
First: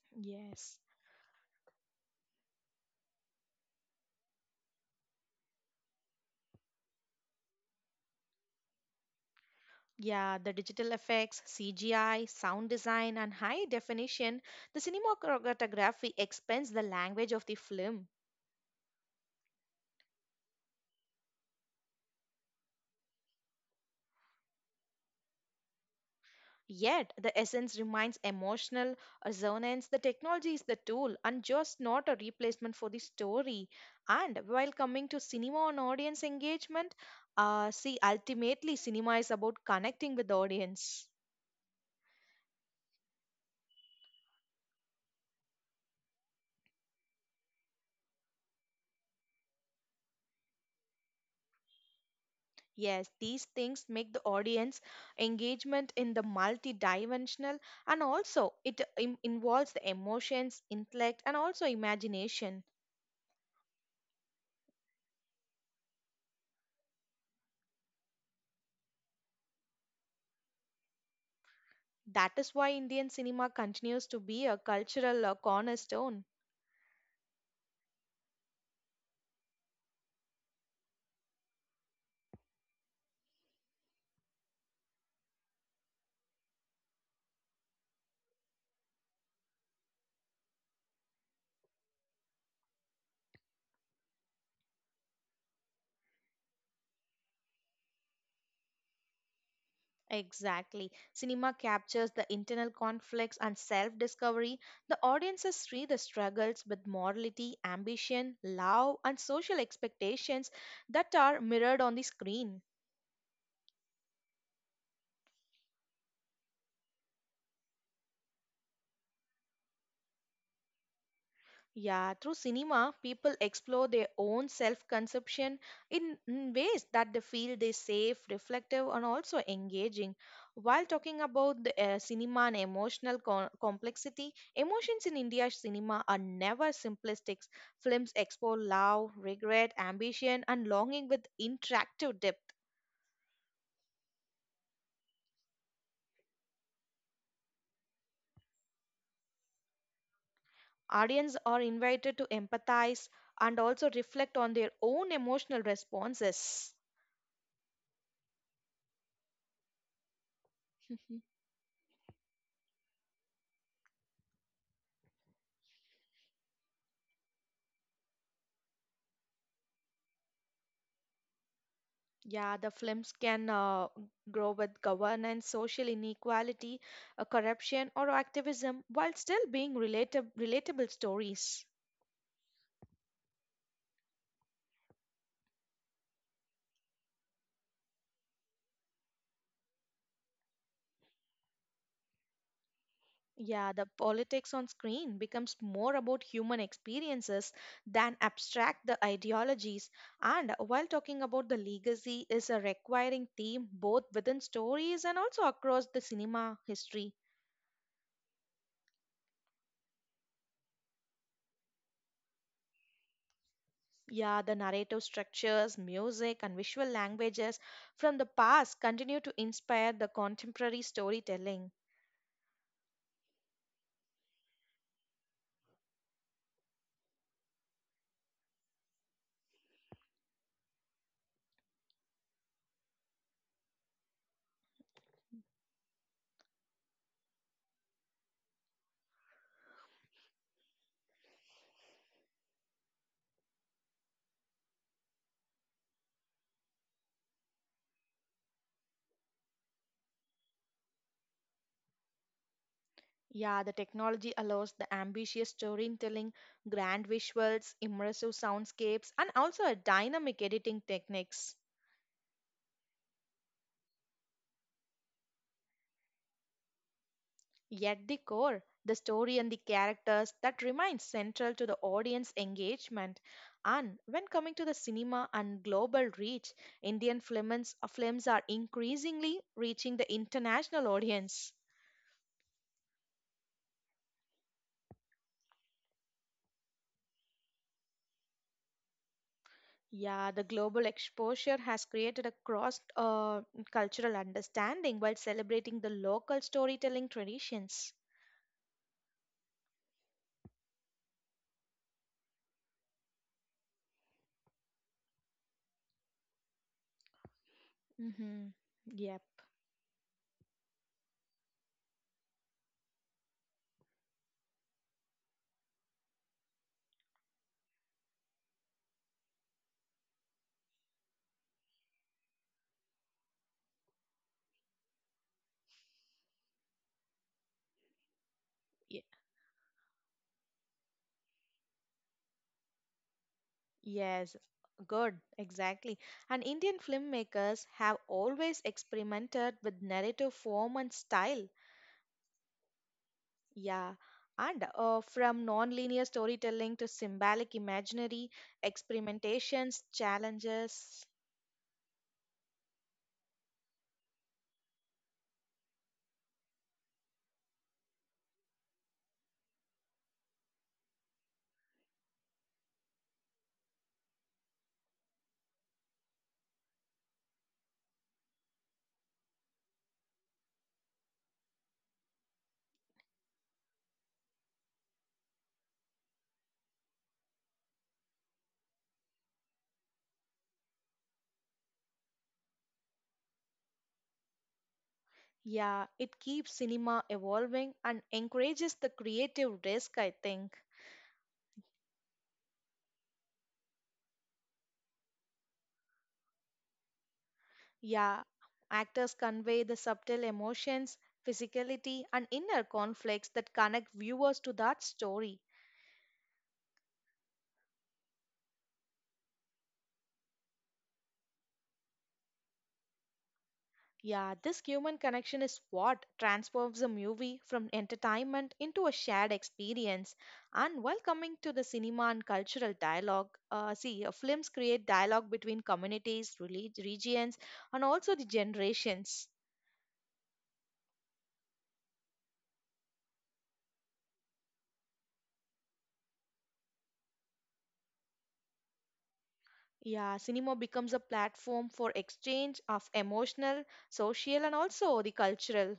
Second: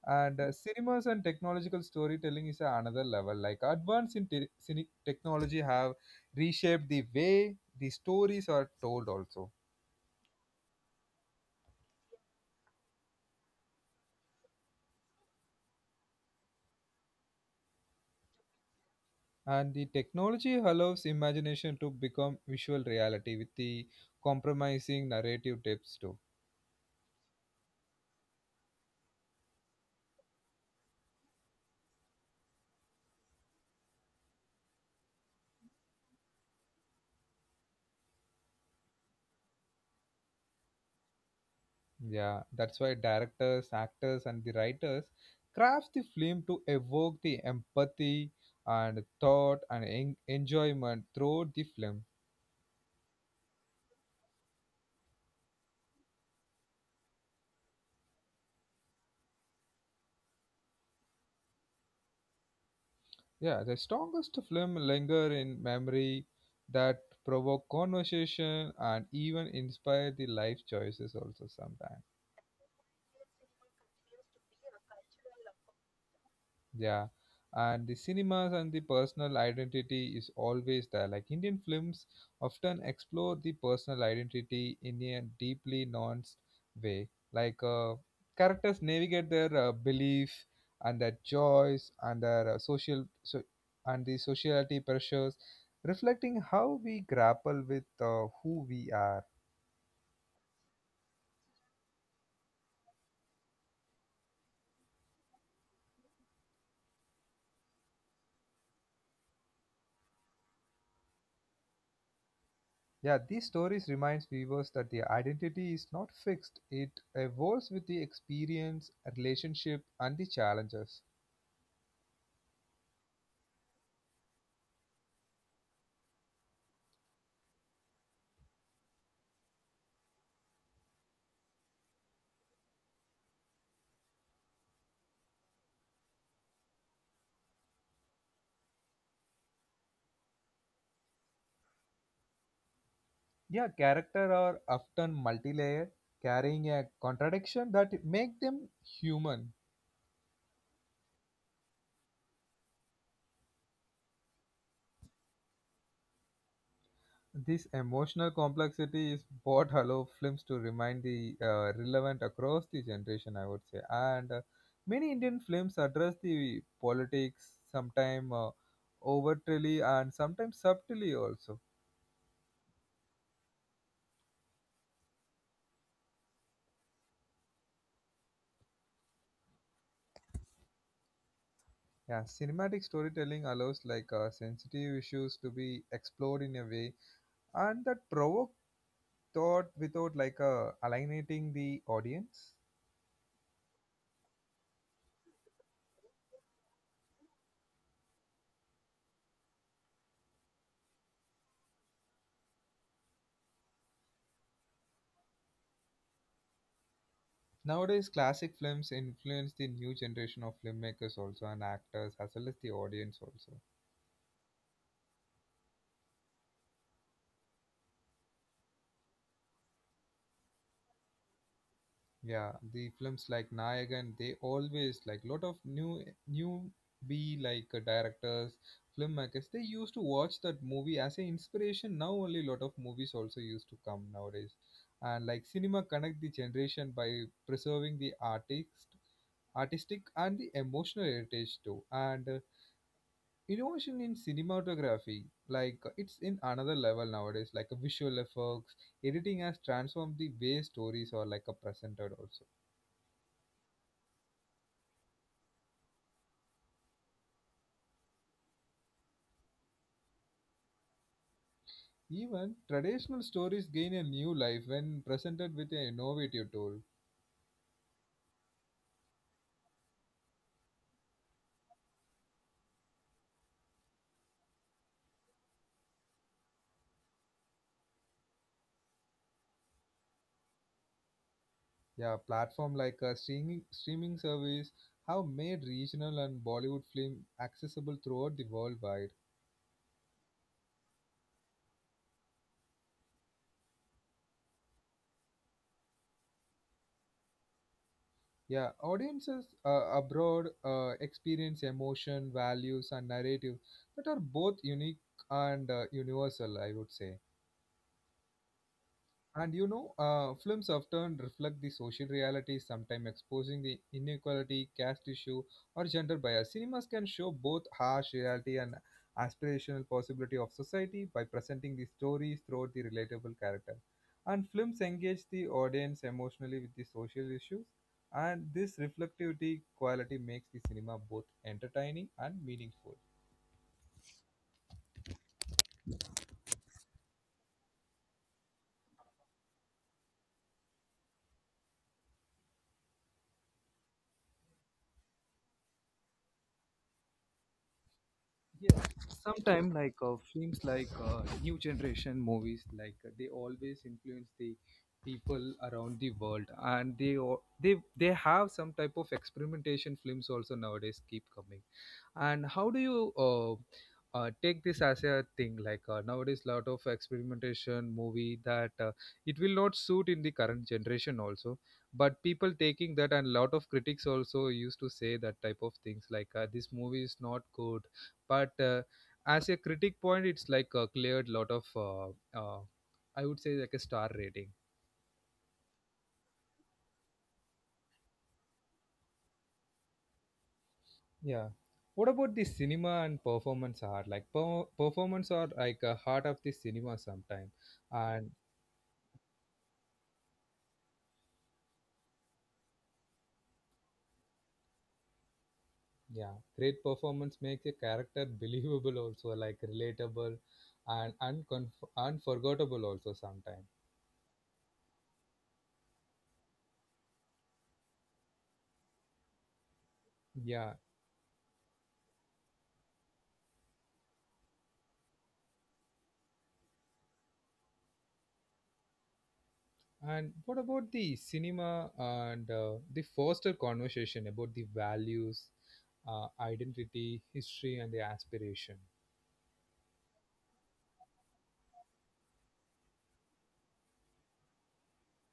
And Yes. cinemas and technological storytelling is another level. Like advance in technology have reshaped the way the stories are told also. Yeah, the digital effects, CGI, sound design, and high definition, the cinematography expands the language of the film. And the technology allows imagination to become visual reality with the compromising narrative depths too. Yet, the essence remains emotional resonance. The technology is the tool and just not a replacement for the story. And while coming to cinema and audience engagement, see, ultimately, cinema is about connecting with the audience. Yeah, that's why directors, actors, and the writers craft the film to evoke the empathy and thought and enjoyment throughout the film. Yes, these things make the audience engagement in the multidimensional, and also it involves the emotions, intellect and also imagination. Yeah, the strongest film linger in memory, that provoke conversation and even inspire the life choices also sometimes. That is why Indian cinema continues to be a cultural cornerstone. Yeah, and the cinemas and the personal identity is always there. Like Indian films often explore the personal identity in a deeply nuanced way. Like characters navigate their belief and their joys and their social so, and the sociality pressures, reflecting how we grapple with who we are. Exactly. Cinema captures the internal conflicts and self-discovery. The audiences see the struggles with morality, ambition, love and social expectations that are mirrored on the screen. Yeah, these stories reminds viewers that their identity is not fixed. It evolves with the experience, relationship, and the challenges. Yeah, through cinema, people explore their own self conception in ways that they feel they safe, reflective, and also engaging. While talking about the cinema and emotional complexity, emotions in India's cinema are never simplistic. Films explore love, regret, ambition, and longing with interactive depth. Yeah, character are often multi-layered, carrying a contradiction that make them human. Audience are invited to empathize and also reflect on their own emotional responses. This emotional complexity is what allow films to remain Mm-hmm. the relevant across the generation, I would say. And many Indian films address the politics, sometimes overtly and sometimes subtly also. Yeah, the films can grow with governance, social inequality, corruption, or activism while still being relatable stories. Yeah, cinematic storytelling allows like sensitive issues to be explored in a way and that provoke thought without like alienating the audience. Yeah, the politics on screen becomes more about human experiences than abstract the ideologies. And while talking about the legacy is a requiring theme both within stories and also across the cinema history. Nowadays, classic films influence the new generation of filmmakers also and actors as well as the audience also. Yeah, the narrative structures, music, and visual languages from the past continue to inspire the contemporary storytelling. Yeah, the films like Nayagan, they always like lot of new be like directors, filmmakers. They used to watch that movie as an inspiration. Now only lot of movies also used to come nowadays, and like cinema connect the generation by preserving the artistic and the emotional heritage too. And innovation in cinematography, like it's in another level nowadays. Like visual effects, editing has transformed the way stories are like a presented also. Yeah, the technology allows the ambitious storytelling, grand visuals, immersive soundscapes, and also a dynamic editing techniques. Even traditional stories gain a new life when presented with an innovative tool. Yet the core, the story and the characters that remain central to the audience engagement. And when coming to the cinema and global reach, Indian films, films are increasingly reaching the international audience. Yeah, platform like a streaming service have made regional and Bollywood film accessible throughout the worldwide. Yeah, the global exposure has created a cross cultural understanding while celebrating the local storytelling traditions. Yeah, audiences abroad experience emotion, values, and narrative that are both unique and universal, I would say. Hmm. Yep. And you know, films often reflect the social reality, sometimes exposing the inequality, caste issue, or gender bias. Cinemas can show both harsh reality and aspirational possibility of society by presenting the stories through the relatable character. And films engage the audience emotionally with the social issues, and this reflectivity quality makes the cinema both entertaining and meaningful. Yes, good, exactly. And Indian filmmakers have always experimented with narrative form and style. Yeah, and from non-linear storytelling to symbolic imaginary Yeah, experimentations, sometime like films like challenges. New generation movies like they always influence the people around the world, and they o- they they have some type of experimentation films also nowadays keep coming. And how do you take this as a thing? Like nowadays, lot of experimentation movie that it will not suit in the current generation also. But people taking that, and lot of critics also used to say that type of things like this movie is not good. But as a critic point, it's like cleared lot of uh, I would say like a star rating. Yeah, it keeps cinema evolving and encourages the creative risk, I think. Yeah. What about the cinema and performance art? Like performance art like a heart of the cinema sometime. Yeah, And actors convey the subtle emotions, physicality, and inner conflicts that connect viewers to that story. yeah, great performance makes a character believable also, like relatable and unconf unforgettable also sometimes. Yeah, this human connection is what transforms a movie from entertainment into a shared experience. And Yeah, while coming to the cinema and cultural dialogue, films create dialogue between communities, regions, and also the generations. and what about the cinema and the foster conversation about the values, identity, history, and the aspiration? Yeah, cinema becomes a platform for exchange of emotional, social, and also the cultural.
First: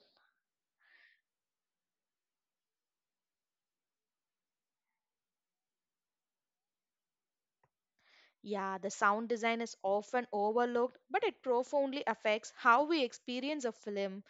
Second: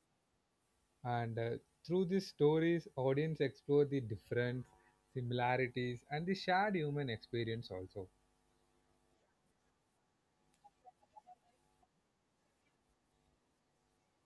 And through these stories, audience explore the different similarities and the shared human experience also. Yeah, the sound design is often overlooked, but it profoundly affects how we experience a film.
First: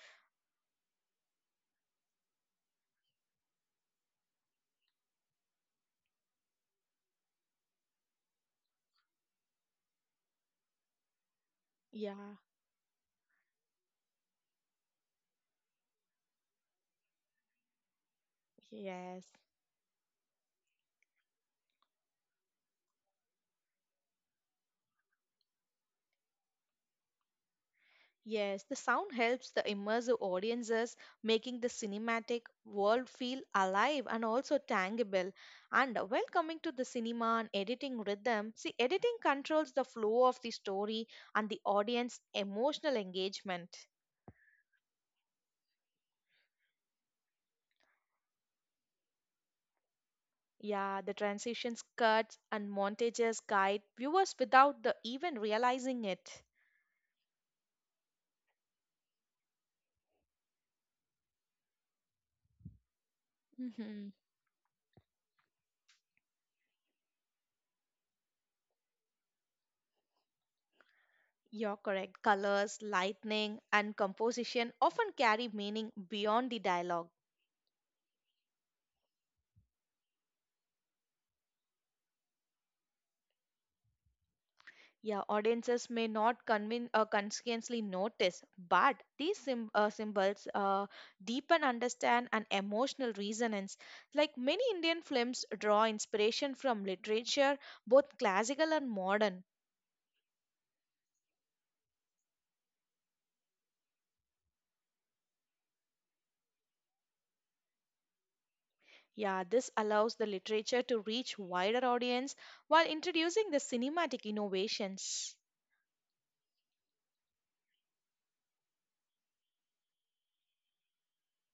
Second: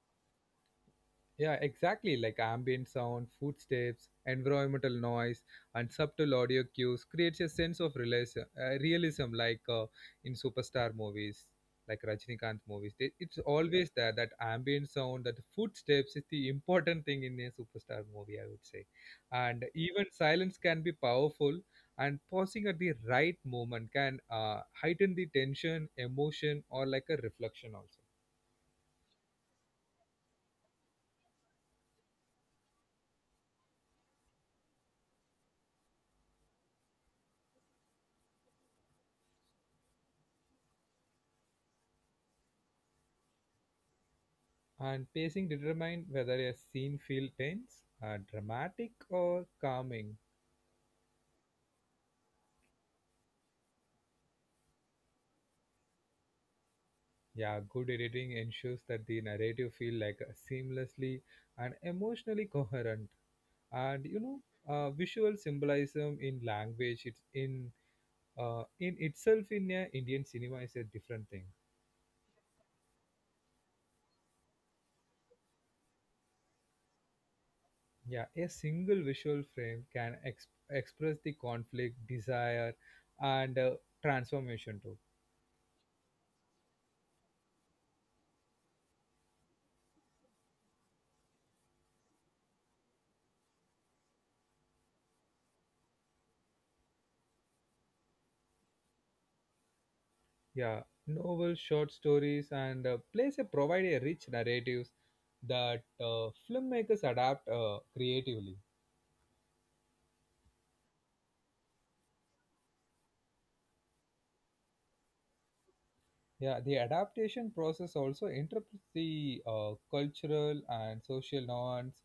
Yeah, exactly. Like ambient sound, footsteps, environmental noise, and subtle audio cues creates a sense of realism, realism like in superstar movies, like Yeah, Rajinikanth movies. They, it's always there, that ambient sound, that footsteps is the important thing in a superstar movie, I would say. yes. And even silence can be powerful, and pausing at the right moment can heighten the tension, emotion, or like a reflection also. Yes, the sound helps the immersive audiences, making the cinematic world feel alive and also tangible. And while coming to the cinema and editing rhythm, see, editing controls the flow of the story and the audience emotional engagement. And pacing determine whether a scene feels tense, dramatic, or calming. Yeah, the transitions, cuts, and montages guide viewers without the even realizing it. Yeah, good editing ensures that the narrative feel like seamlessly and emotionally coherent. And you know, Mhm. Visual symbolism in language, it's in itself in Indian cinema is a different thing. You're correct. Colors, lightning, and composition often carry meaning beyond the dialogue. Yeah, a single visual frame can express the conflict, desire, and transformation too. Yeah, audiences may not consciously notice, but these symbols deepen understand and emotional resonance. Like many Indian films draw inspiration from literature, both classical and modern. Yeah, novels, short stories, and plays a provide a rich narratives that filmmakers adapt creatively. Yeah, this allows the literature to reach wider audience while introducing the cinematic innovations. Yeah, the adaptation process also interprets the cultural and social norms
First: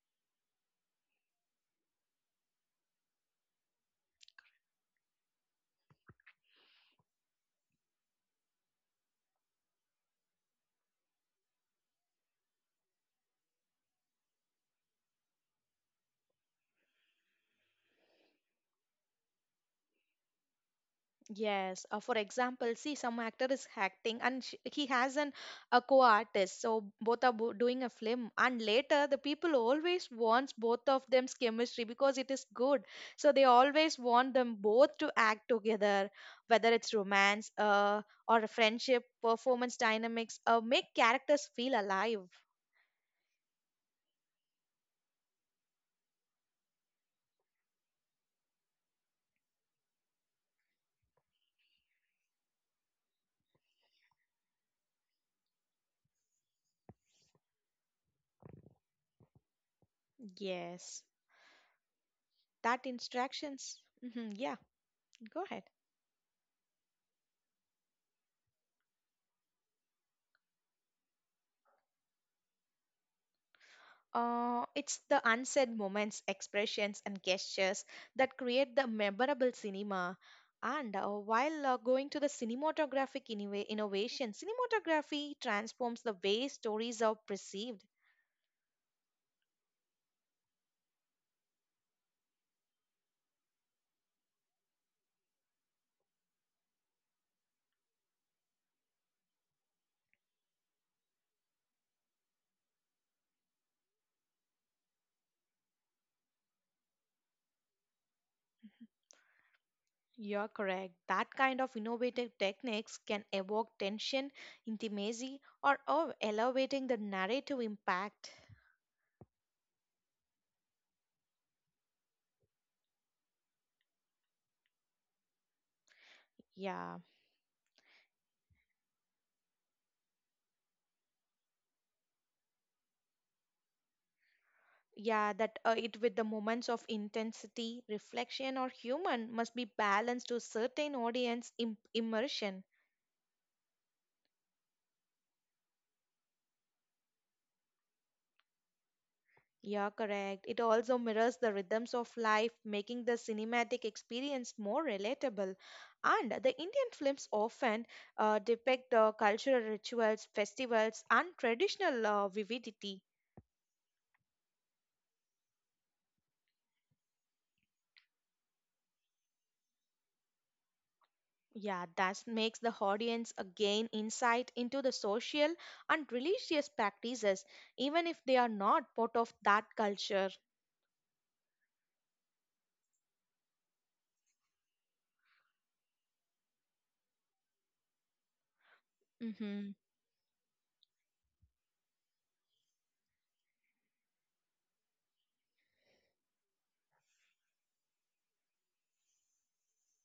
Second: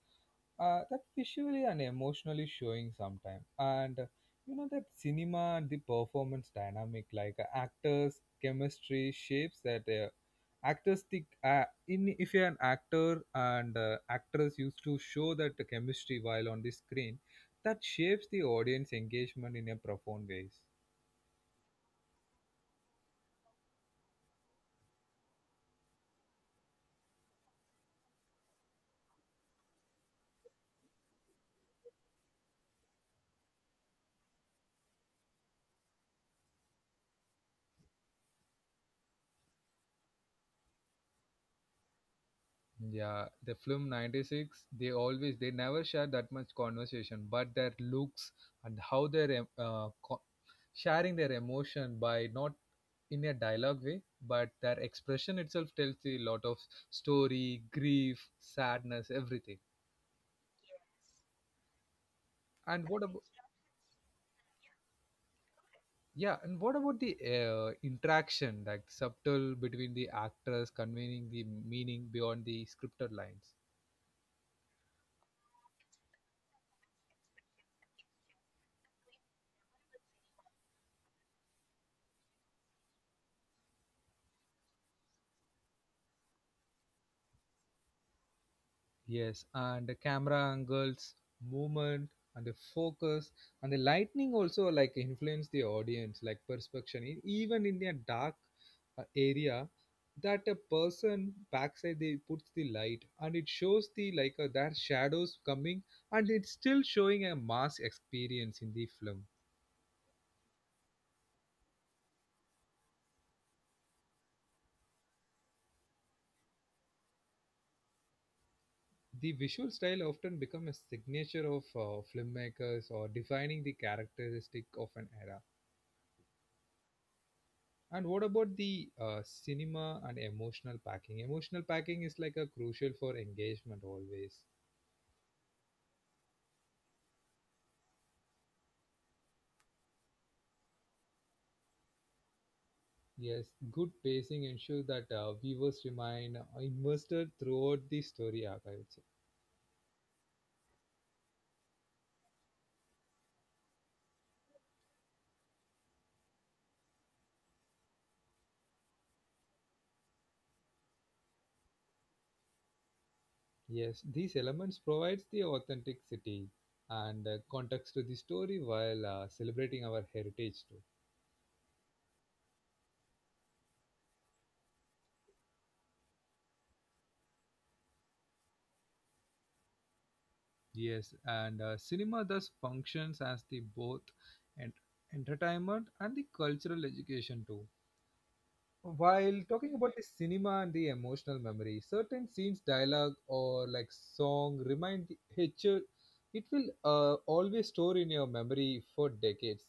that visually and emotionally showing sometime. And you know that cinema and the performance dynamic, like actors' chemistry shapes that actors the in if you're an actor and actress used to show that the chemistry while on the screen, that shapes the audience engagement in a profound ways. Yes, for example, see, some actor is acting and sh he has an a co-artist, so both are bo doing a film. And later, the people always wants both of them's chemistry because it is good. So they always want them both to act together, whether it's romance, or a friendship, performance dynamics, make characters feel alive. Yeah, the film 96, they always, they never share that much conversation, but their looks and how sharing their emotion by not in a dialogue way, but their expression itself tells a lot of story, grief, sadness, everything. Yes, that And what about, instructions. Hmm, yeah, go ahead. yeah, and what about the interaction, like subtle between the actors conveying the meaning beyond the scripted lines? It's the unsaid moments, expressions, and gestures that create the memorable cinema. And while going to the cinematographic innovation, cinematography transforms the way stories are perceived. Yes, and the camera angles, movement, and the focus, and the lightning also like influence the audience, like perception. Even in a dark area, that a person backside they puts the light, and it shows the like their shadows coming, and it's still showing a mass experience in the film. You're correct. That kind of innovative techniques can evoke tension, intimacy, or elevating the narrative impact. The visual style often become a signature of filmmakers or defining the characteristic of an era. Yeah. And what about the cinema and emotional packing? Emotional packing is like a crucial for engagement always. Yeah, that it with the moments of intensity, reflection, or human must be balanced to certain audience immersion. Yes, good pacing ensures that viewers remain invested throughout the story arc, I would say. Yeah, correct. It also mirrors the rhythms of life, making the cinematic experience more relatable. And the Indian films often depict the cultural rituals, festivals, and traditional vividity. Yes, these elements provides the authenticity and context to the story while celebrating our heritage too. Yeah, that makes the audience gain insight into the social and religious practices, even if they are not part of that culture. Yes, and cinema thus functions as the both ent- entertainment and the cultural education too. Mm-hmm. While talking about the cinema and the emotional memory, certain scenes, dialogue, or like song remind the Hitcher. It will always store in your memory for decades.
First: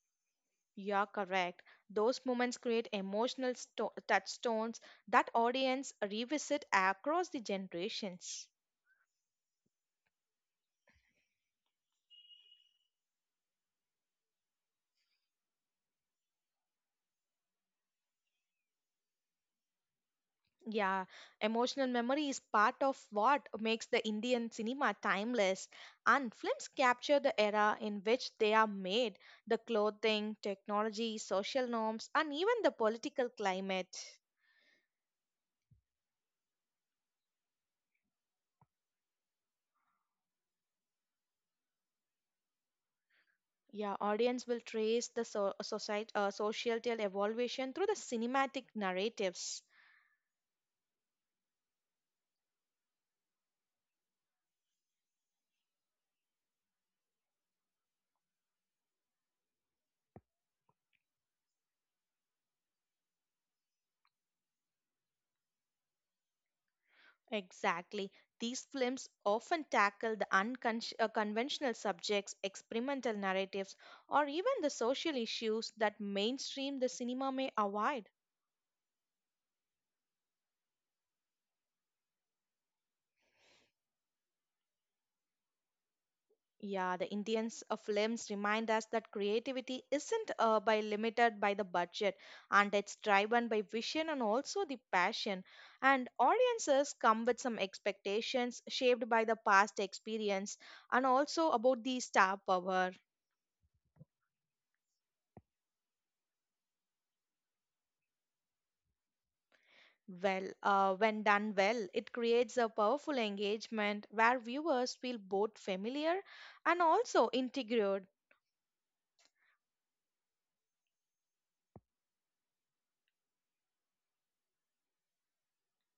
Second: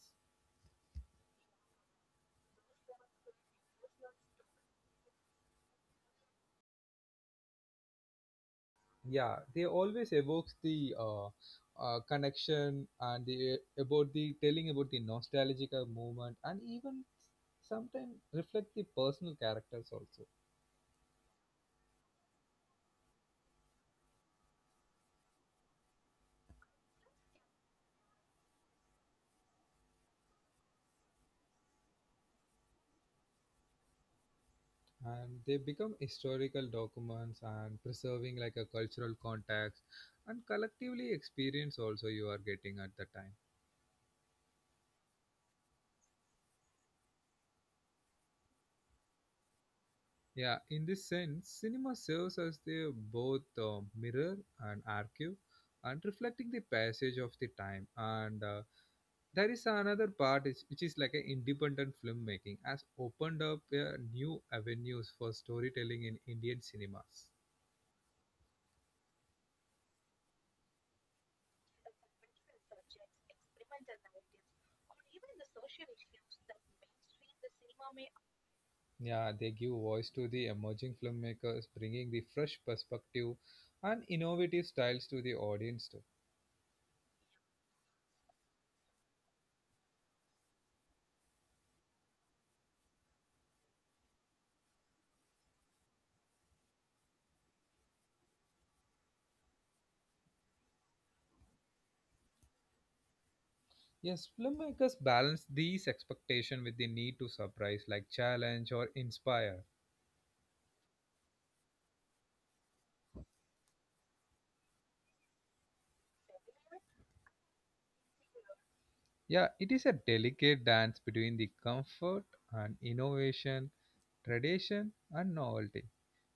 You're correct. Those moments create emotional touchstones that audience revisit across the generations. Yeah, they always evokes the connection and the about the telling about the nostalgic movement and even sometimes reflect the personal characters also. Yeah, emotional memory is part of what makes the Indian cinema timeless, and films capture the era in which they are made, the clothing, technology, social norms, and even the political climate. And they become historical documents and preserving like a cultural context and collectively experience also you are getting at the time. Yeah, audience will trace the society, social evolution through the cinematic narratives. Yeah, in this sense cinema serves as the both mirror and archive and reflecting the passage of the time, and there is another part is, which is like an independent filmmaking has opened up new avenues for storytelling in Indian cinemas. Exactly. These films often tackle the unconventional subjects, experimental narratives, or even the social issues that mainstream the cinema may avoid. Yeah, they give voice to the emerging filmmakers, bringing the fresh perspective and innovative styles to the audience too. Yeah, the Indians of films remind us that creativity isn't by limited by the budget, and it's driven by vision and also the passion. And audiences come with some expectations shaped by the past experience and also about the star power. Yes, filmmakers balance these expectations with the need to surprise, like challenge or inspire. Well, when done well, it creates a powerful engagement where viewers feel both familiar and also integrated. Yeah, it is a delicate dance between the comfort and innovation, tradition and novelty.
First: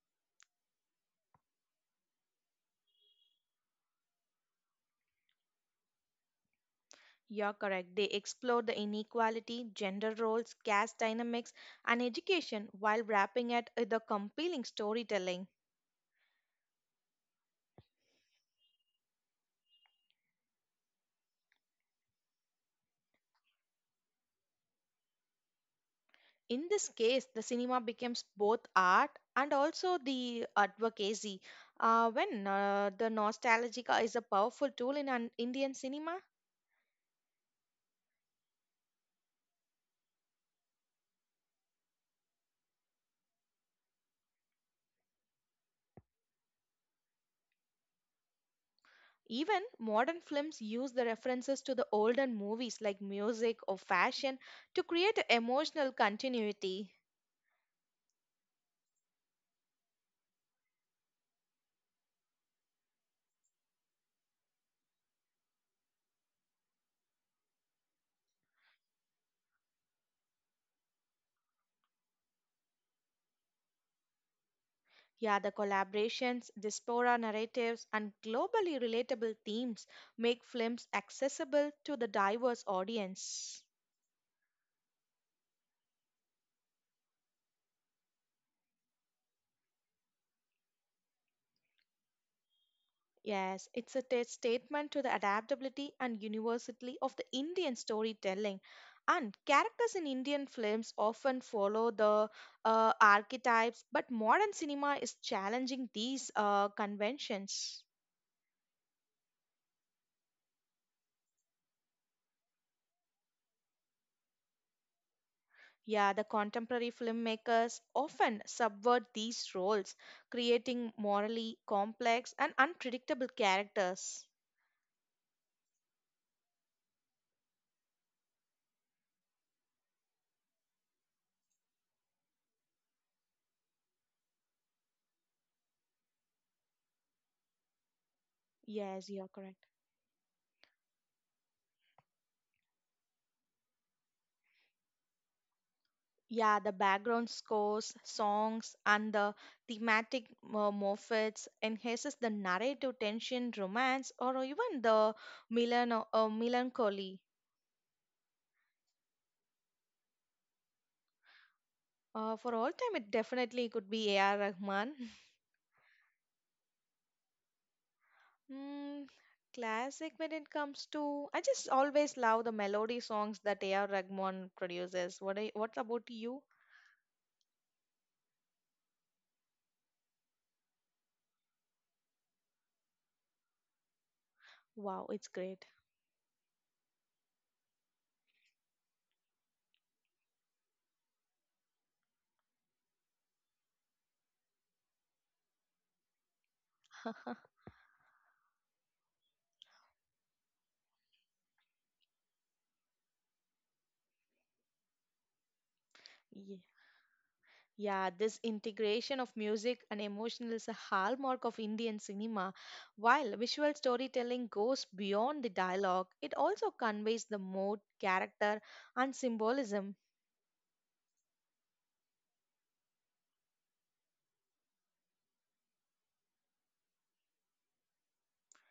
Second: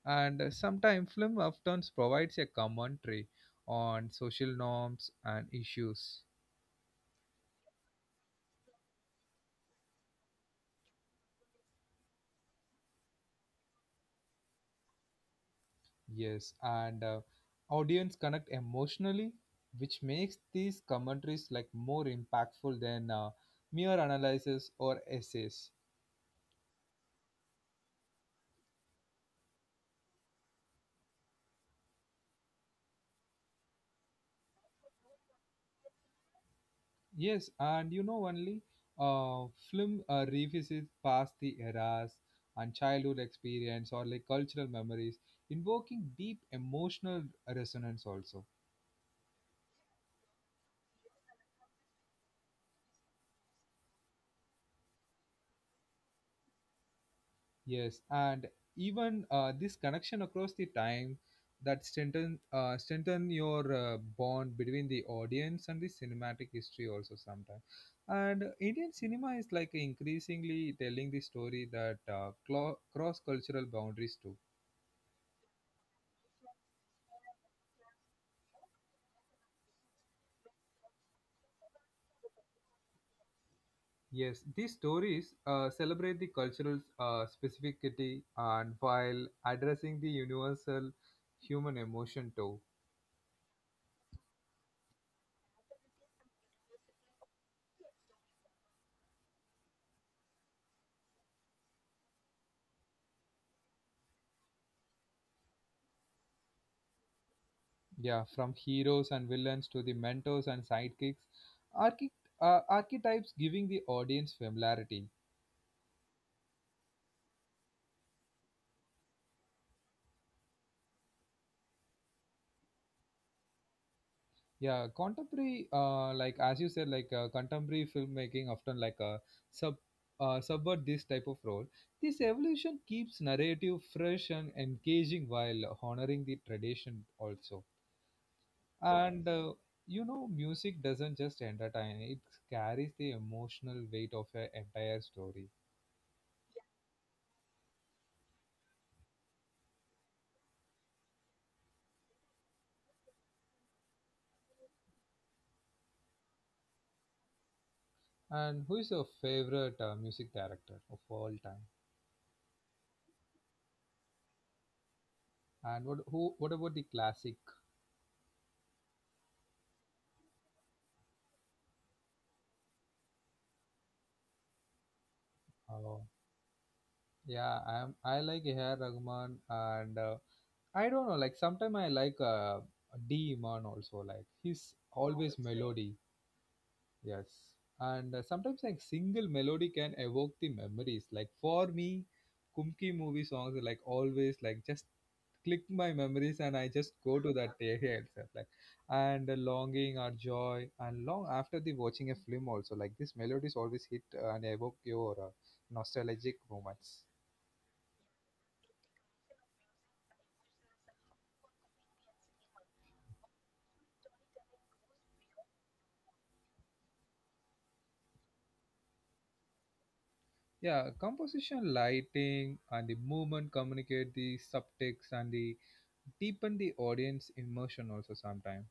And sometimes film often provides a commentary on social norms and issues. You're correct. They explore the inequality, gender roles, caste dynamics, and education while wrapping it with a compelling storytelling. Yes, and audience connect emotionally, which makes these commentaries like more impactful than mere analysis or essays. In this case, the cinema becomes both art and also the advocacy. When The nostalgia is a powerful tool in an Indian cinema. Yes, and you know only film revisits past the eras and childhood experience or like cultural memories, invoking deep emotional resonance also. Even modern films use the references to the older movies like music or fashion to create a emotional continuity. Yes, and even this connection across the time that strengthen your bond between the audience and the cinematic history also sometimes. And Indian cinema is like increasingly telling the story that cross-cultural boundaries too. Yeah, the collaborations, diaspora narratives, and globally relatable themes make films accessible to the diverse audience. Yes, these stories celebrate the cultural specificity and while addressing the universal human emotion too. Yes, it's a statement to the adaptability and universality of the Indian storytelling. And characters in Indian films often follow the archetypes, but modern cinema is challenging these conventions. Yeah, from heroes and villains to the mentors and sidekicks, archi- archetypes giving the audience familiarity. Yeah, the contemporary filmmakers often subvert these roles, creating morally complex and unpredictable characters. Yeah, contemporary, like as you said, like contemporary filmmaking often like sub subvert this type of role. This evolution keeps narrative fresh and engaging while honoring the tradition also. Yes, you're And correct. you know, music doesn't just entertain; it carries the emotional weight of an entire story. Yeah, the background scores, songs, and the thematic motifs enhances the narrative tension, romance, or even the melancholy. And who is your favorite music director of all time? For all time, it definitely could be A.R. Rahman. (laughs) And what who what about the classic? Mm, classic when it comes to, I just always love the melody songs that A.R. Rahman produces. What Uh, about you? yeah, I like A.R. Rahman and I don't know. Like sometimes I like D. Iman also. Like Wow, he's, it's oh, great. always that's great melody. Yes, and sometimes like single melody can evoke the memories. Like for me, Kumki movie songs are like always like just click my memories and I just go to that area itself. Like, and the longing or joy, and long after the watching a film also. Like this melodies always hit and evoke your nostalgic (laughs) moments. Yeah, this integration of music and emotion is a hallmark of Indian cinema. While visual storytelling goes beyond the dialogue, it also conveys the mood, character, and symbolism. Yeah, composition, lighting, and the movement communicate the subtext and the deepen the audience immersion also sometimes.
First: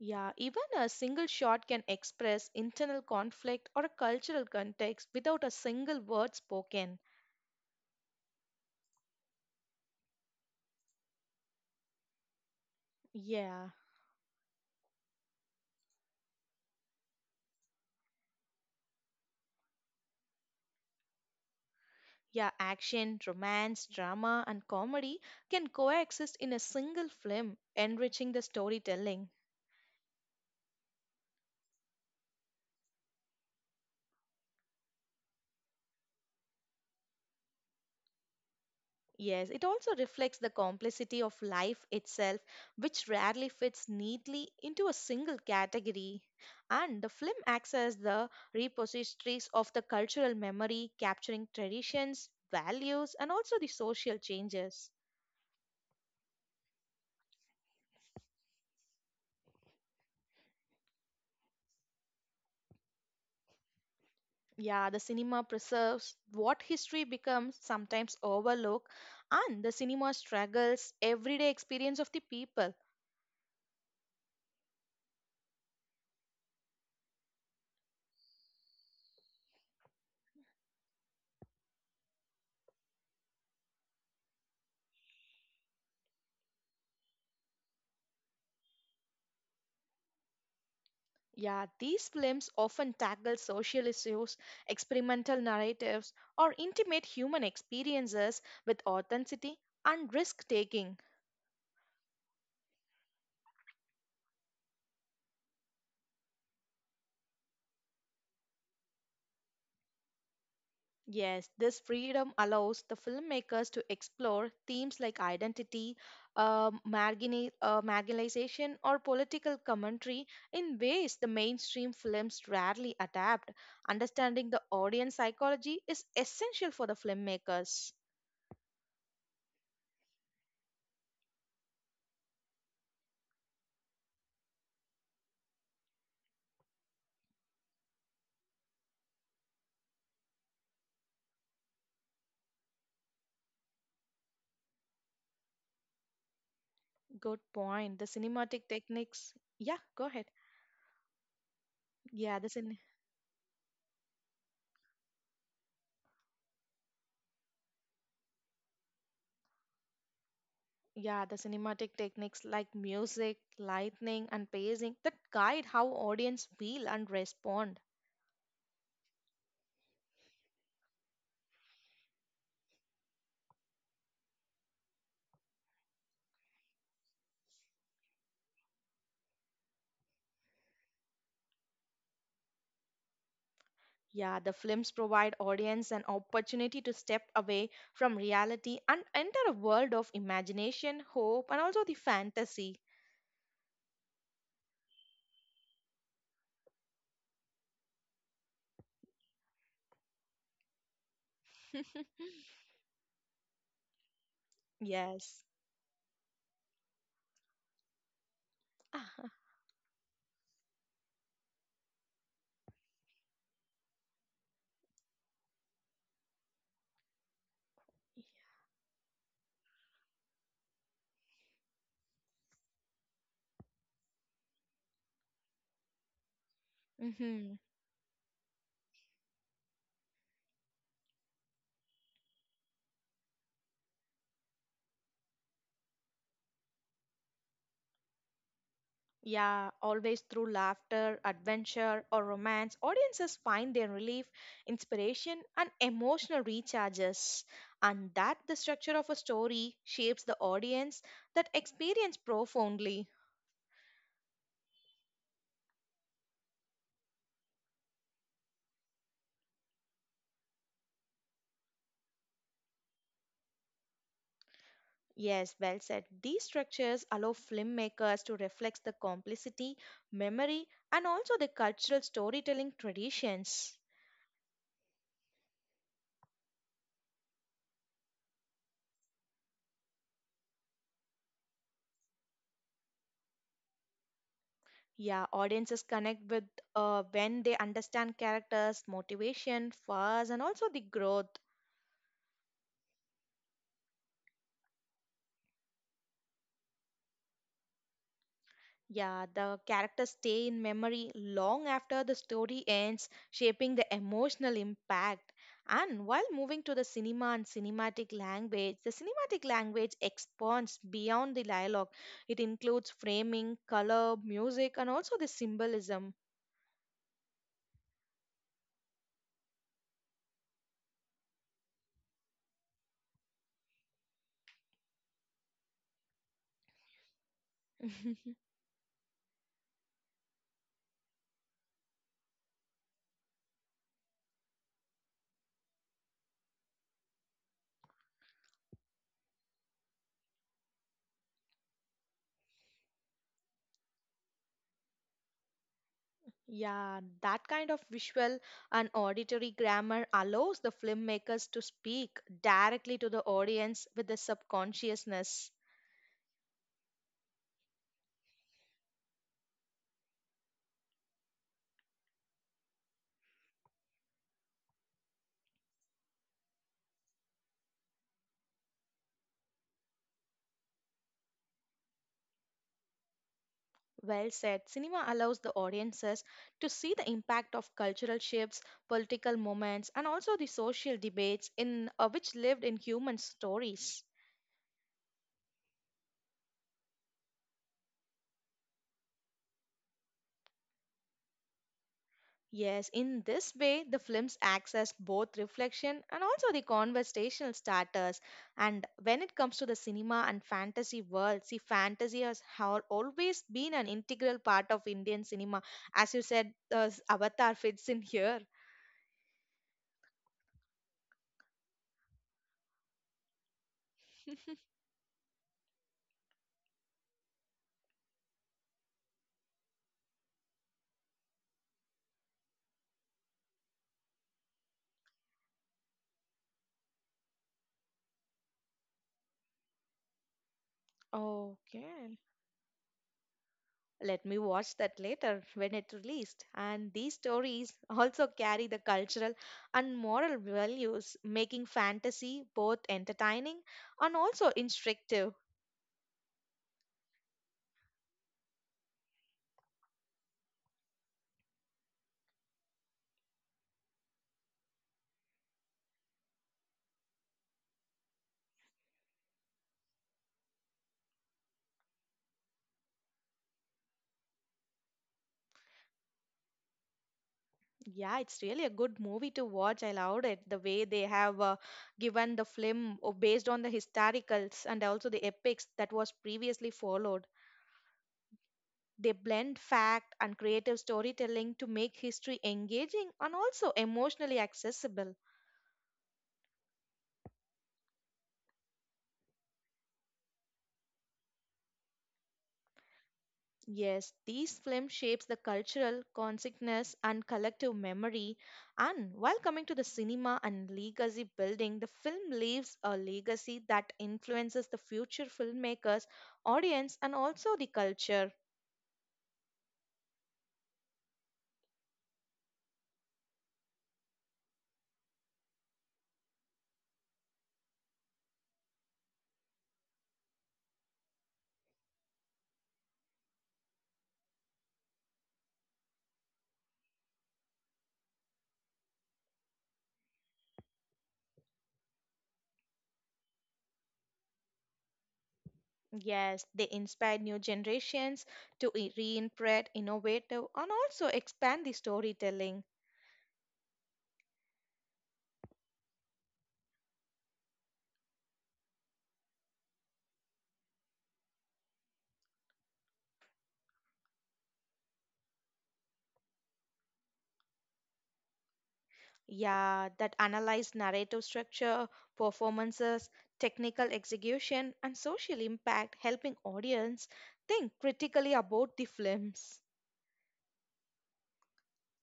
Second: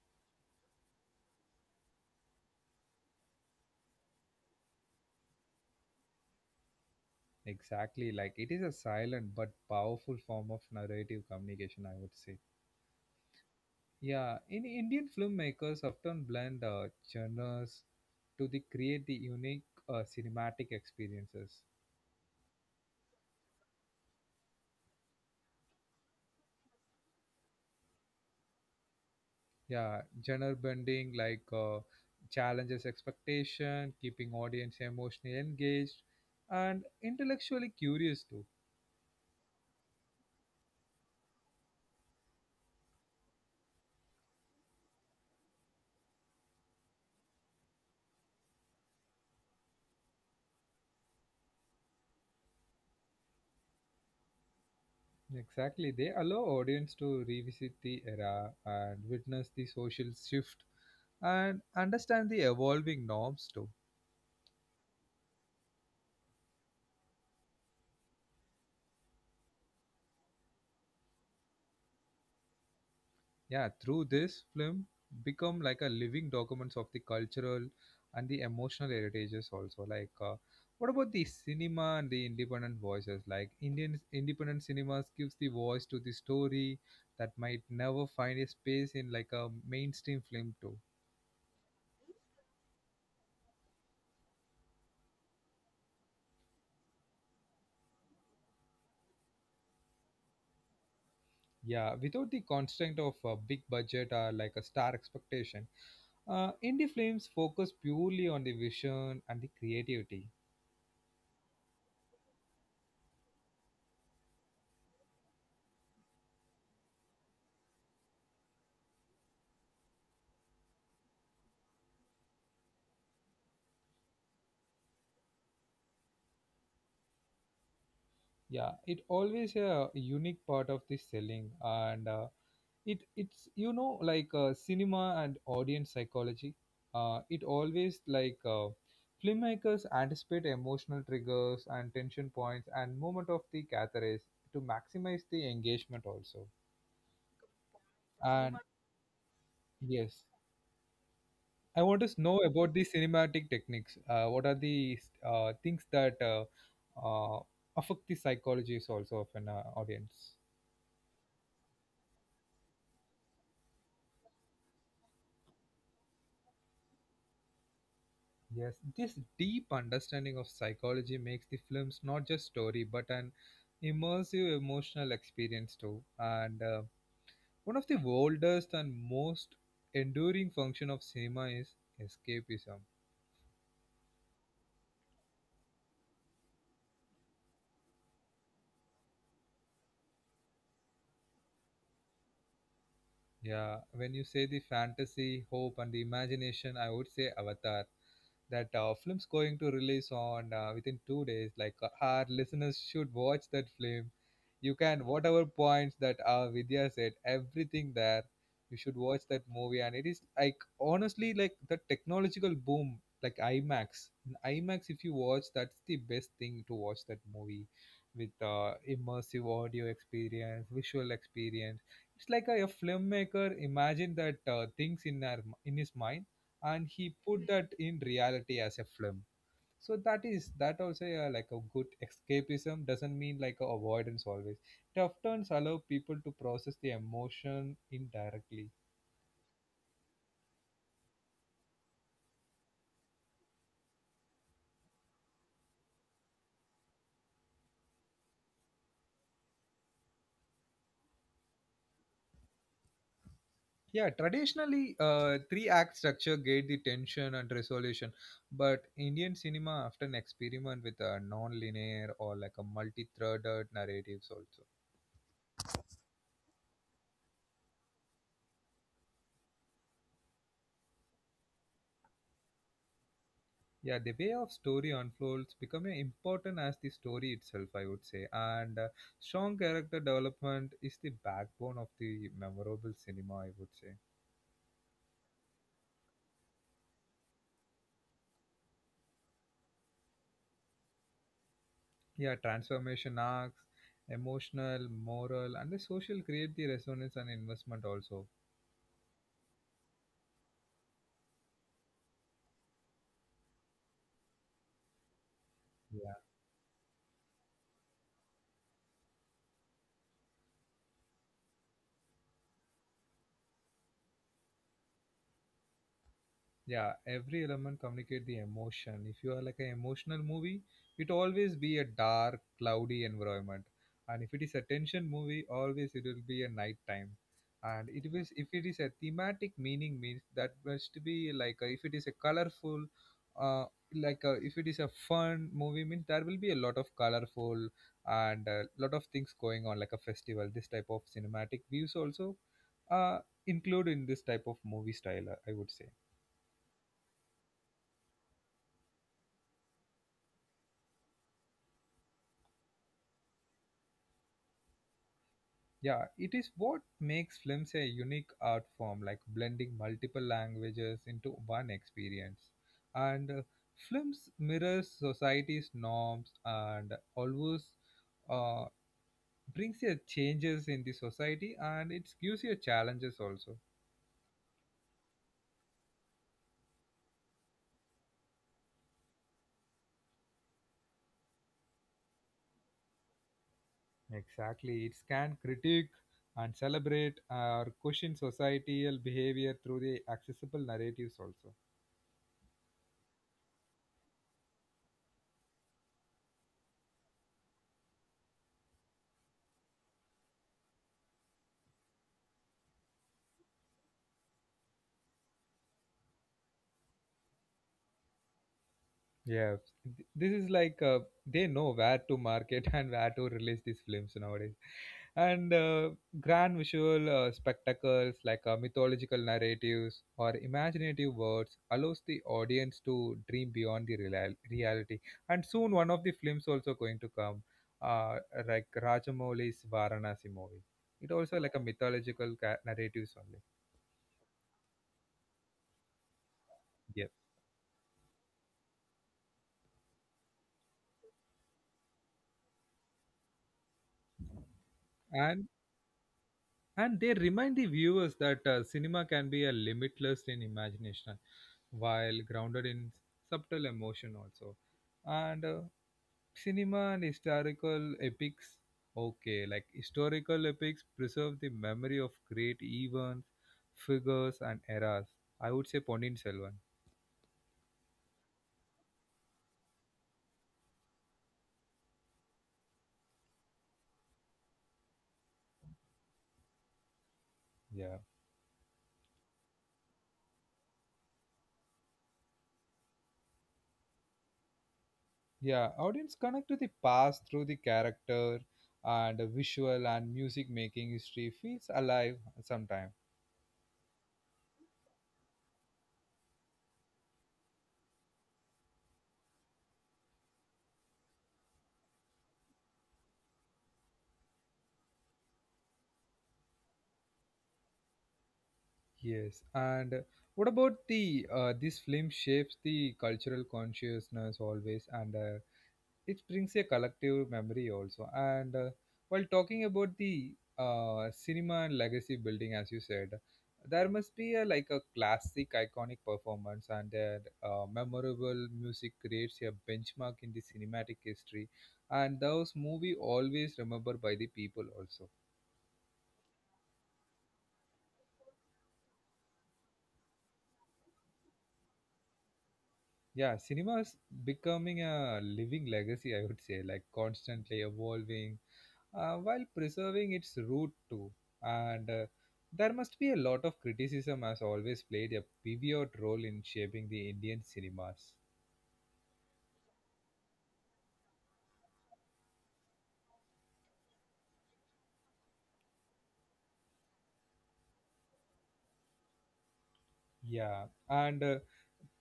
Yeah, even a single shot can express internal conflict or a cultural context without a single word spoken. Exactly, like it is a silent but powerful form of narrative communication, I would say. Yeah. Yeah, in Indian filmmakers often blend genres to the create the unique cinematic experiences. Yeah, action, romance, drama, and comedy can coexist in a single film, enriching the storytelling. Yeah, genre bending like challenges expectation, keeping audience emotionally engaged, and intellectually curious too. Yes, it also reflects the complexity of life itself, which rarely fits neatly into a single category. And the film acts as the repositories of the cultural memory, capturing traditions, values, and also the social changes. Exactly, they allow audience to revisit the era and witness the social shift and understand the evolving norms too. Yeah, the cinema preserves what history becomes sometimes overlooked, and the cinema struggles everyday experience of the people. Yeah, through this film become like a living documents of the cultural and the emotional heritages also. What about the cinema and the independent voices, like Indian independent cinemas gives the voice to the story that might never find a space in like a mainstream film too. Yeah, these films often tackle social issues, experimental narratives, or intimate human experiences with authenticity and risk taking. Yeah, without the constraint of a big budget or like a star expectation, indie films focus purely on the vision and the creativity. Yes, this freedom allows the filmmakers to explore themes like identity, marginalization, or political commentary in ways the mainstream films rarely adapt. Understanding the audience psychology is essential for the filmmakers. Yeah, it always a unique part of this selling, and it it's you know like cinema and audience psychology. It always like filmmakers anticipate emotional triggers and tension points and moment of the catharsis to maximize the engagement also. Good point. The And cinematic techniques. Yeah, go yes, ahead. I want to Yeah, know the about cin- the cinematic techniques. What are the things that uh, affect the psychologies also of an audience? yeah, the cinematic techniques like music, lightning, and pacing that guide how audience feel and respond. Yes, this deep understanding of psychology makes the films not just story but an immersive emotional experience too. And one of the oldest and most enduring function of cinema is escapism. Yeah, the films provide audience an opportunity to step away from reality and enter a world of imagination, hope, and also the fantasy. Yeah, when you say the fantasy, hope, and the imagination, I would say Avatar. That film's going to release on within 2 days. Like our listeners should watch that film. You can Yes. whatever points that Vidya said, everything there. You should watch (laughs) that movie, and it is like honestly like the technological boom, like IMAX. In IMAX, if you watch, that's the best thing to watch that movie with immersive audio experience, visual experience. It's like a filmmaker imagine that things in our in his mind and he put hmm that in reality as a film. So that is that also like a good escapism doesn't mean like a avoidance always. It often allow people to process the emotion indirectly. Yeah, always through laughter, adventure, or romance, audiences find their relief, inspiration, and emotional recharges. And that the structure of a story shapes the audience that experience profoundly. Yeah, traditionally three act structure gave the tension and resolution, but Indian cinema often experiment with a non-linear or like a multi-threaded narratives also. Yes, well said. These structures allow filmmakers to reflect the complexity, memory, and also the cultural storytelling traditions. Yeah, the way of story unfolds becoming important as the story itself, I would say. And strong character development is the backbone of the memorable cinema, I would say. Yeah, audiences connect with when they understand characters, motivation, flaws, and also the growth. Yeah, transformation arcs, emotional, moral, and the social create the resonance and investment also. Yeah, the characters stay in memory long after the story ends, shaping the emotional impact. And while moving to the cinema and cinematic language, the cinematic language expands beyond the dialogue. It includes framing, color, music, and also the symbolism. Yeah, every element communicate the emotion. If you are like an emotional movie, it always be a dark cloudy environment, and if it is a tension movie always it will be a night time. And it was if it is a thematic meaning means that must be like a, if it is a colorful uh, like a, if it is a fun movie means there will be a lot of colorful and a lot of things going on like a festival, this type of cinematic views also uh, include in this type of movie style, I would say. Yeah, that kind of visual and auditory grammar allows the filmmakers to speak directly to the audience with the subconsciousness. Yeah, it is what makes films a unique art form, like blending multiple languages into one experience. And films mirrors society's norms and always uh, brings you changes in the society and it gives you challenges also. Well said. Cinema allows the audiences to see the impact of cultural shifts, political moments, and also the social debates in which lived in human stories. Exactly, it can critique and celebrate or question societal behavior through the accessible narratives also. Yes, in this way, the films acts as both reflection and also the conversational starters. And when it comes to the cinema and fantasy world, see, always been an integral part of Indian cinema. As you said, Avatar fits in here. Yeah, this is like they know where to market (laughs) and where to release these films nowadays. (laughs) And grand visual spectacles like mythological narratives or imaginative words allows the audience to dream beyond the reality. And soon one of the films also going to come, uh, like Rajamouli's Varanasi movie. It also like a Okay. Narratives only. Let me watch that later when it released. And Yeah, these stories (laughs) also carry the cultural and moral values, making fantasy both entertaining and also instructive. and they remind the viewers that cinema can be a limitless in imagination while grounded in subtle emotion also. And cinema and historical epics, okay, like historical epics preserve the memory of great events, figures and eras. I would say Ponin Selvan. Yeah, it's really a good movie to watch. I loved it. The way they have given the film based on the historicals and also the epics that was previously followed. Yeah, They blend fact and creative storytelling to make history engaging and also emotionally accessible. yeah, audience connect to the past through the character and the visual and music making history feels alive sometimes. Yes, these films shapes the cultural consciousness and collective memory. And while coming to the cinema and legacy building, the film leaves a legacy that influences the future filmmakers, audience, and also the culture. Yes, and what about the this film shapes the cultural consciousness always, and it brings a collective memory also. And while talking about the cinema and legacy building, as you said, there must be a like a classic, iconic performance, and that memorable music creates a benchmark in the cinematic history, and those movie always remembered by the people also. Yes, they inspire new generations to reinterpret, innovative, and also expand the storytelling. Yeah, cinema is becoming a living legacy, I would say, like constantly evolving while preserving its root too. And there must be a lot of criticism has always played a pivot role in shaping the Indian cinemas. Yeah, that analyze narrative structure, performances, technical execution, and social impact, helping audience think critically about the films. Yeah, and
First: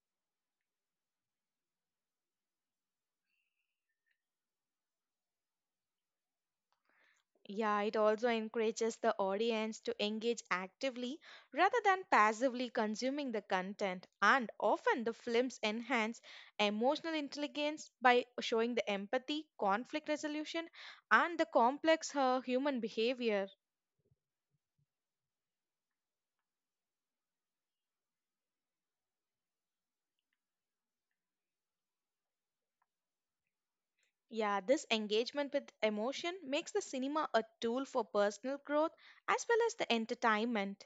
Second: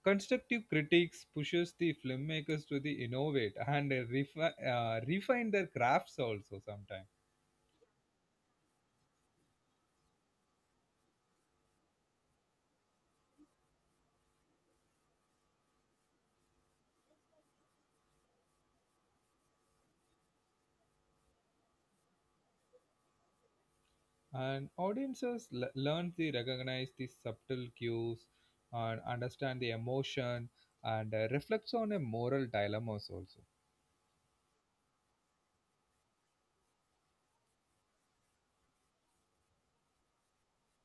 constructive critics pushes the filmmakers to the innovate and refine their crafts also sometimes. Yeah, it also encourages the audience to engage actively rather than passively consuming the content. And often the films enhance emotional intelligence by showing the empathy, conflict resolution, and the complex human behavior. And audiences learn to recognize these subtle cues and understand the emotion and reflects on a moral dilemmas also. Yeah, this engagement with emotion makes the cinema a tool for personal growth as well as the entertainment.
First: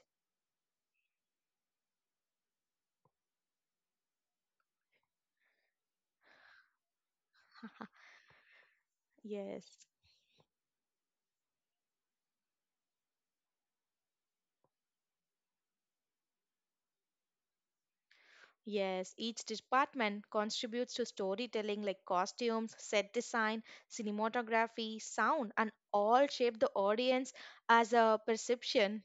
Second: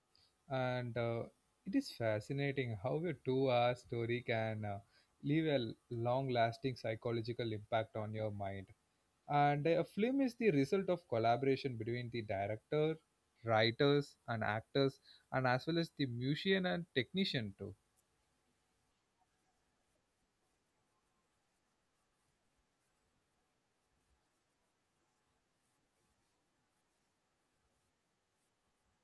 And it is fascinating how a two-hour story can leave a long-lasting psychological impact on your mind. And a Yes. film is the result of collaboration between the director, writers and actors and as well as the musician and technician too. Yes, each department contributes to storytelling like costumes, set design, cinematography, sound, and all shape the audience as a perception.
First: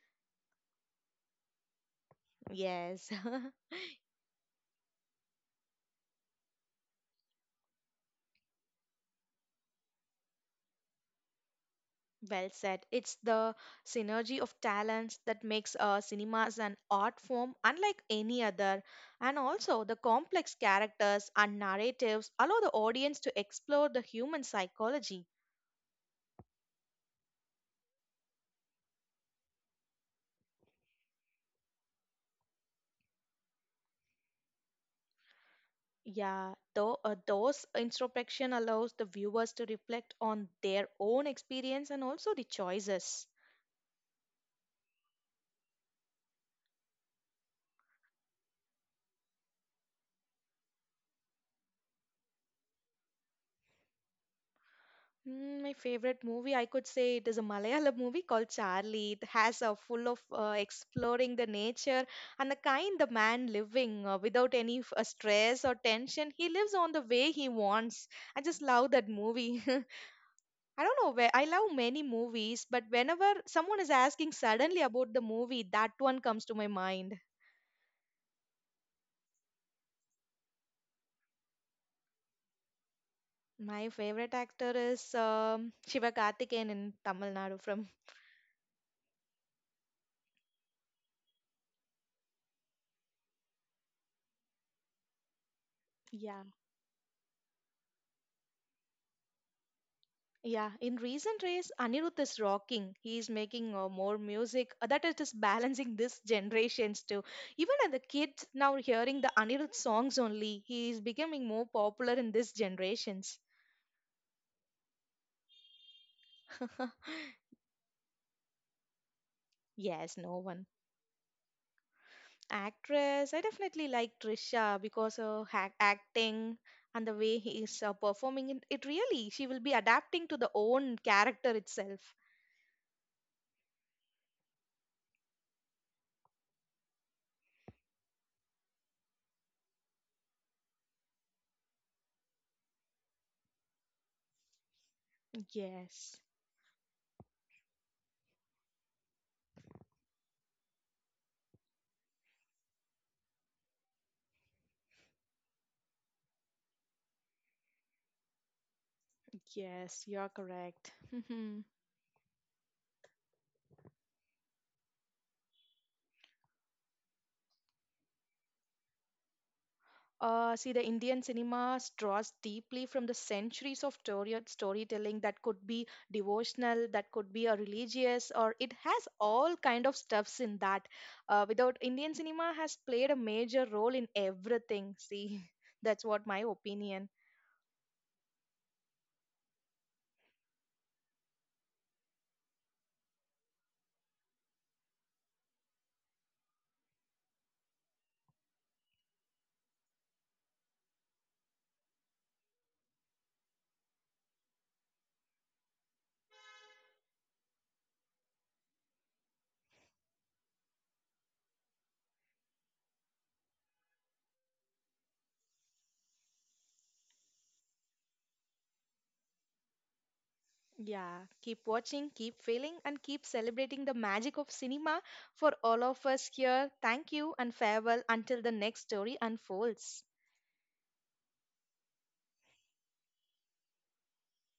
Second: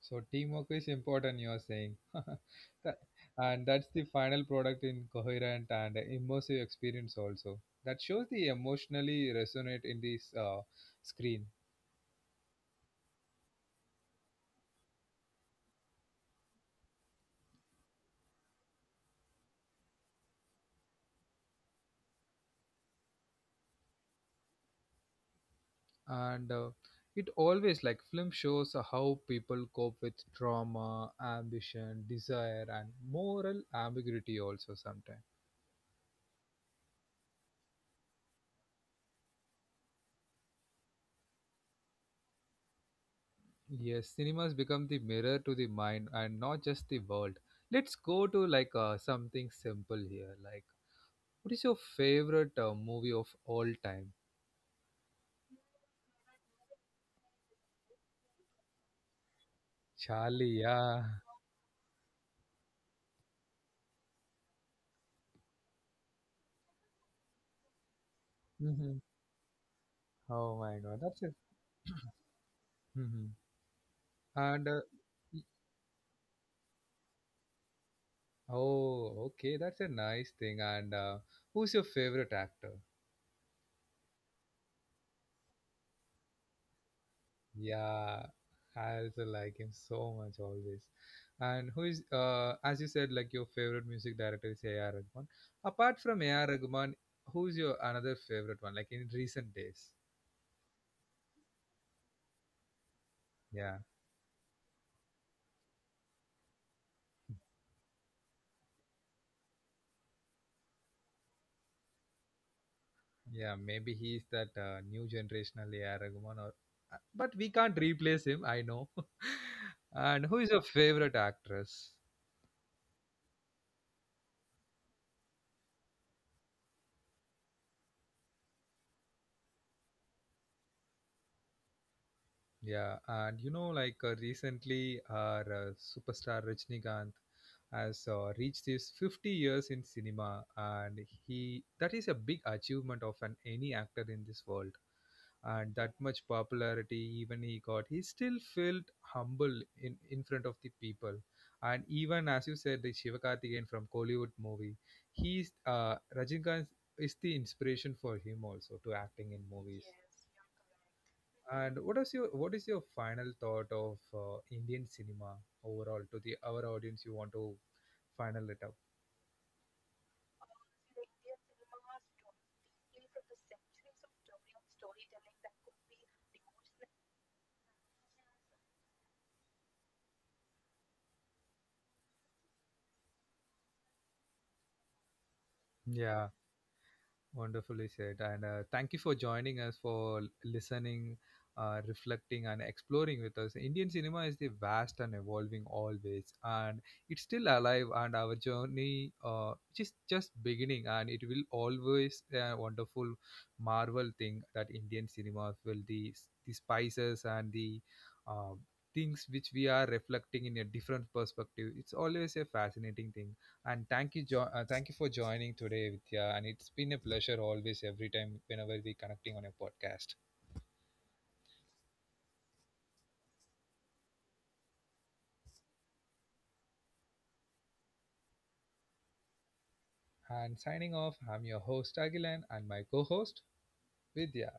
So teamwork is important, you are saying. (laughs) Tha- Yes. (laughs) and that's the final product in coherent and immersive experience also. That shows the emotionally resonate in this screen. Well said. It's the synergy of talents that makes cinemas an art form unlike any other. And also, the complex characters and narratives allow the audience to explore the human psychology. And it always like film shows how people cope with trauma, ambition, desire and moral ambiguity also sometimes. Yeah, though those introspection allows the viewers to reflect on their own experience and also the choices. Yes, cinemas become the mirror to the mind and not just the world. Let's go to like something simple here like, what is your favorite movie of all time? Mm, my favorite movie, I could say it is a Malayalam movie called Charlie. It has a full of Charlie, yeah. exploring the nature and the kind the man living without any f- stress or tension. He lives on the way he wants. I just love that Mhm. movie. (laughs) I Oh don't my know God, where I that's it. love many movies, but whenever Mhm. someone is asking suddenly And about the movie, y- that one comes to my mind. oh, okay, that's a nice thing. And who's your favorite actor? My favorite actor is Shiva Karthikeyan in Tamil Nadu from. Yeah, I also like him so much always. And who is, as you said, like your favorite music director is A.R. Rahman. Apart (laughs) from Yeah. A.R. Rahman, who's your another favorite one, like in recent days? Yeah, in recent days, Anirudh is rocking. He is making Yeah. More music that is just (laughs) balancing this generations too. Even at the kids now hearing the Anirudh songs only, he is becoming more popular in this generations. Yeah, maybe he's that new generational A.R. Rahman or (laughs) but we can't replace him, I know. (laughs) Yes, And no who is your one. favorite actress? Actress, I definitely like Trisha because her hac acting and the way he is performing it, it really, she will be adapting to the own character itself. Yeah, and you know, like recently our superstar Rajnikanth has reached his 50 years in cinema, and he that is a big achievement of an any actor in this world. And that much Yes, popularity even he got, he still felt humble in front of the people. And even as you said the Shivakarthikeyan from Kollywood movie, he's Rajinikanth is the inspiration for him also to acting in movies. yes, you're correct. (laughs) Correct. And what is your final thought of Indian cinema overall to the our audience you want to final it See, the Indian cinema draws deeply from the storytelling that could be devotional, that could be a religious, or it has all kind of stuffs in that. Without Indian cinema has played a major role in everything. See, (laughs) that's what up? my opinion. Wonderfully said. And thank you for joining us, for listening, reflecting, and exploring with us. Indian cinema is the vast and evolving always, and it's still alive. And our journey, just beginning, and it will always a wonderful marvel thing that Indian cinema will the the spices and the uh, things which we are reflecting in a different perspective. It's always a fascinating thing. And thank you, thank you for joining today, Vidya. And it's been a pleasure always, every time, whenever we connecting on a podcast. Yeah, keep watching, keep feeling, and keep celebrating the magic of cinema for all of us here. Thank you and farewell until the next story unfolds. And signing off, I'm your host Agilan and my co-host Vidya.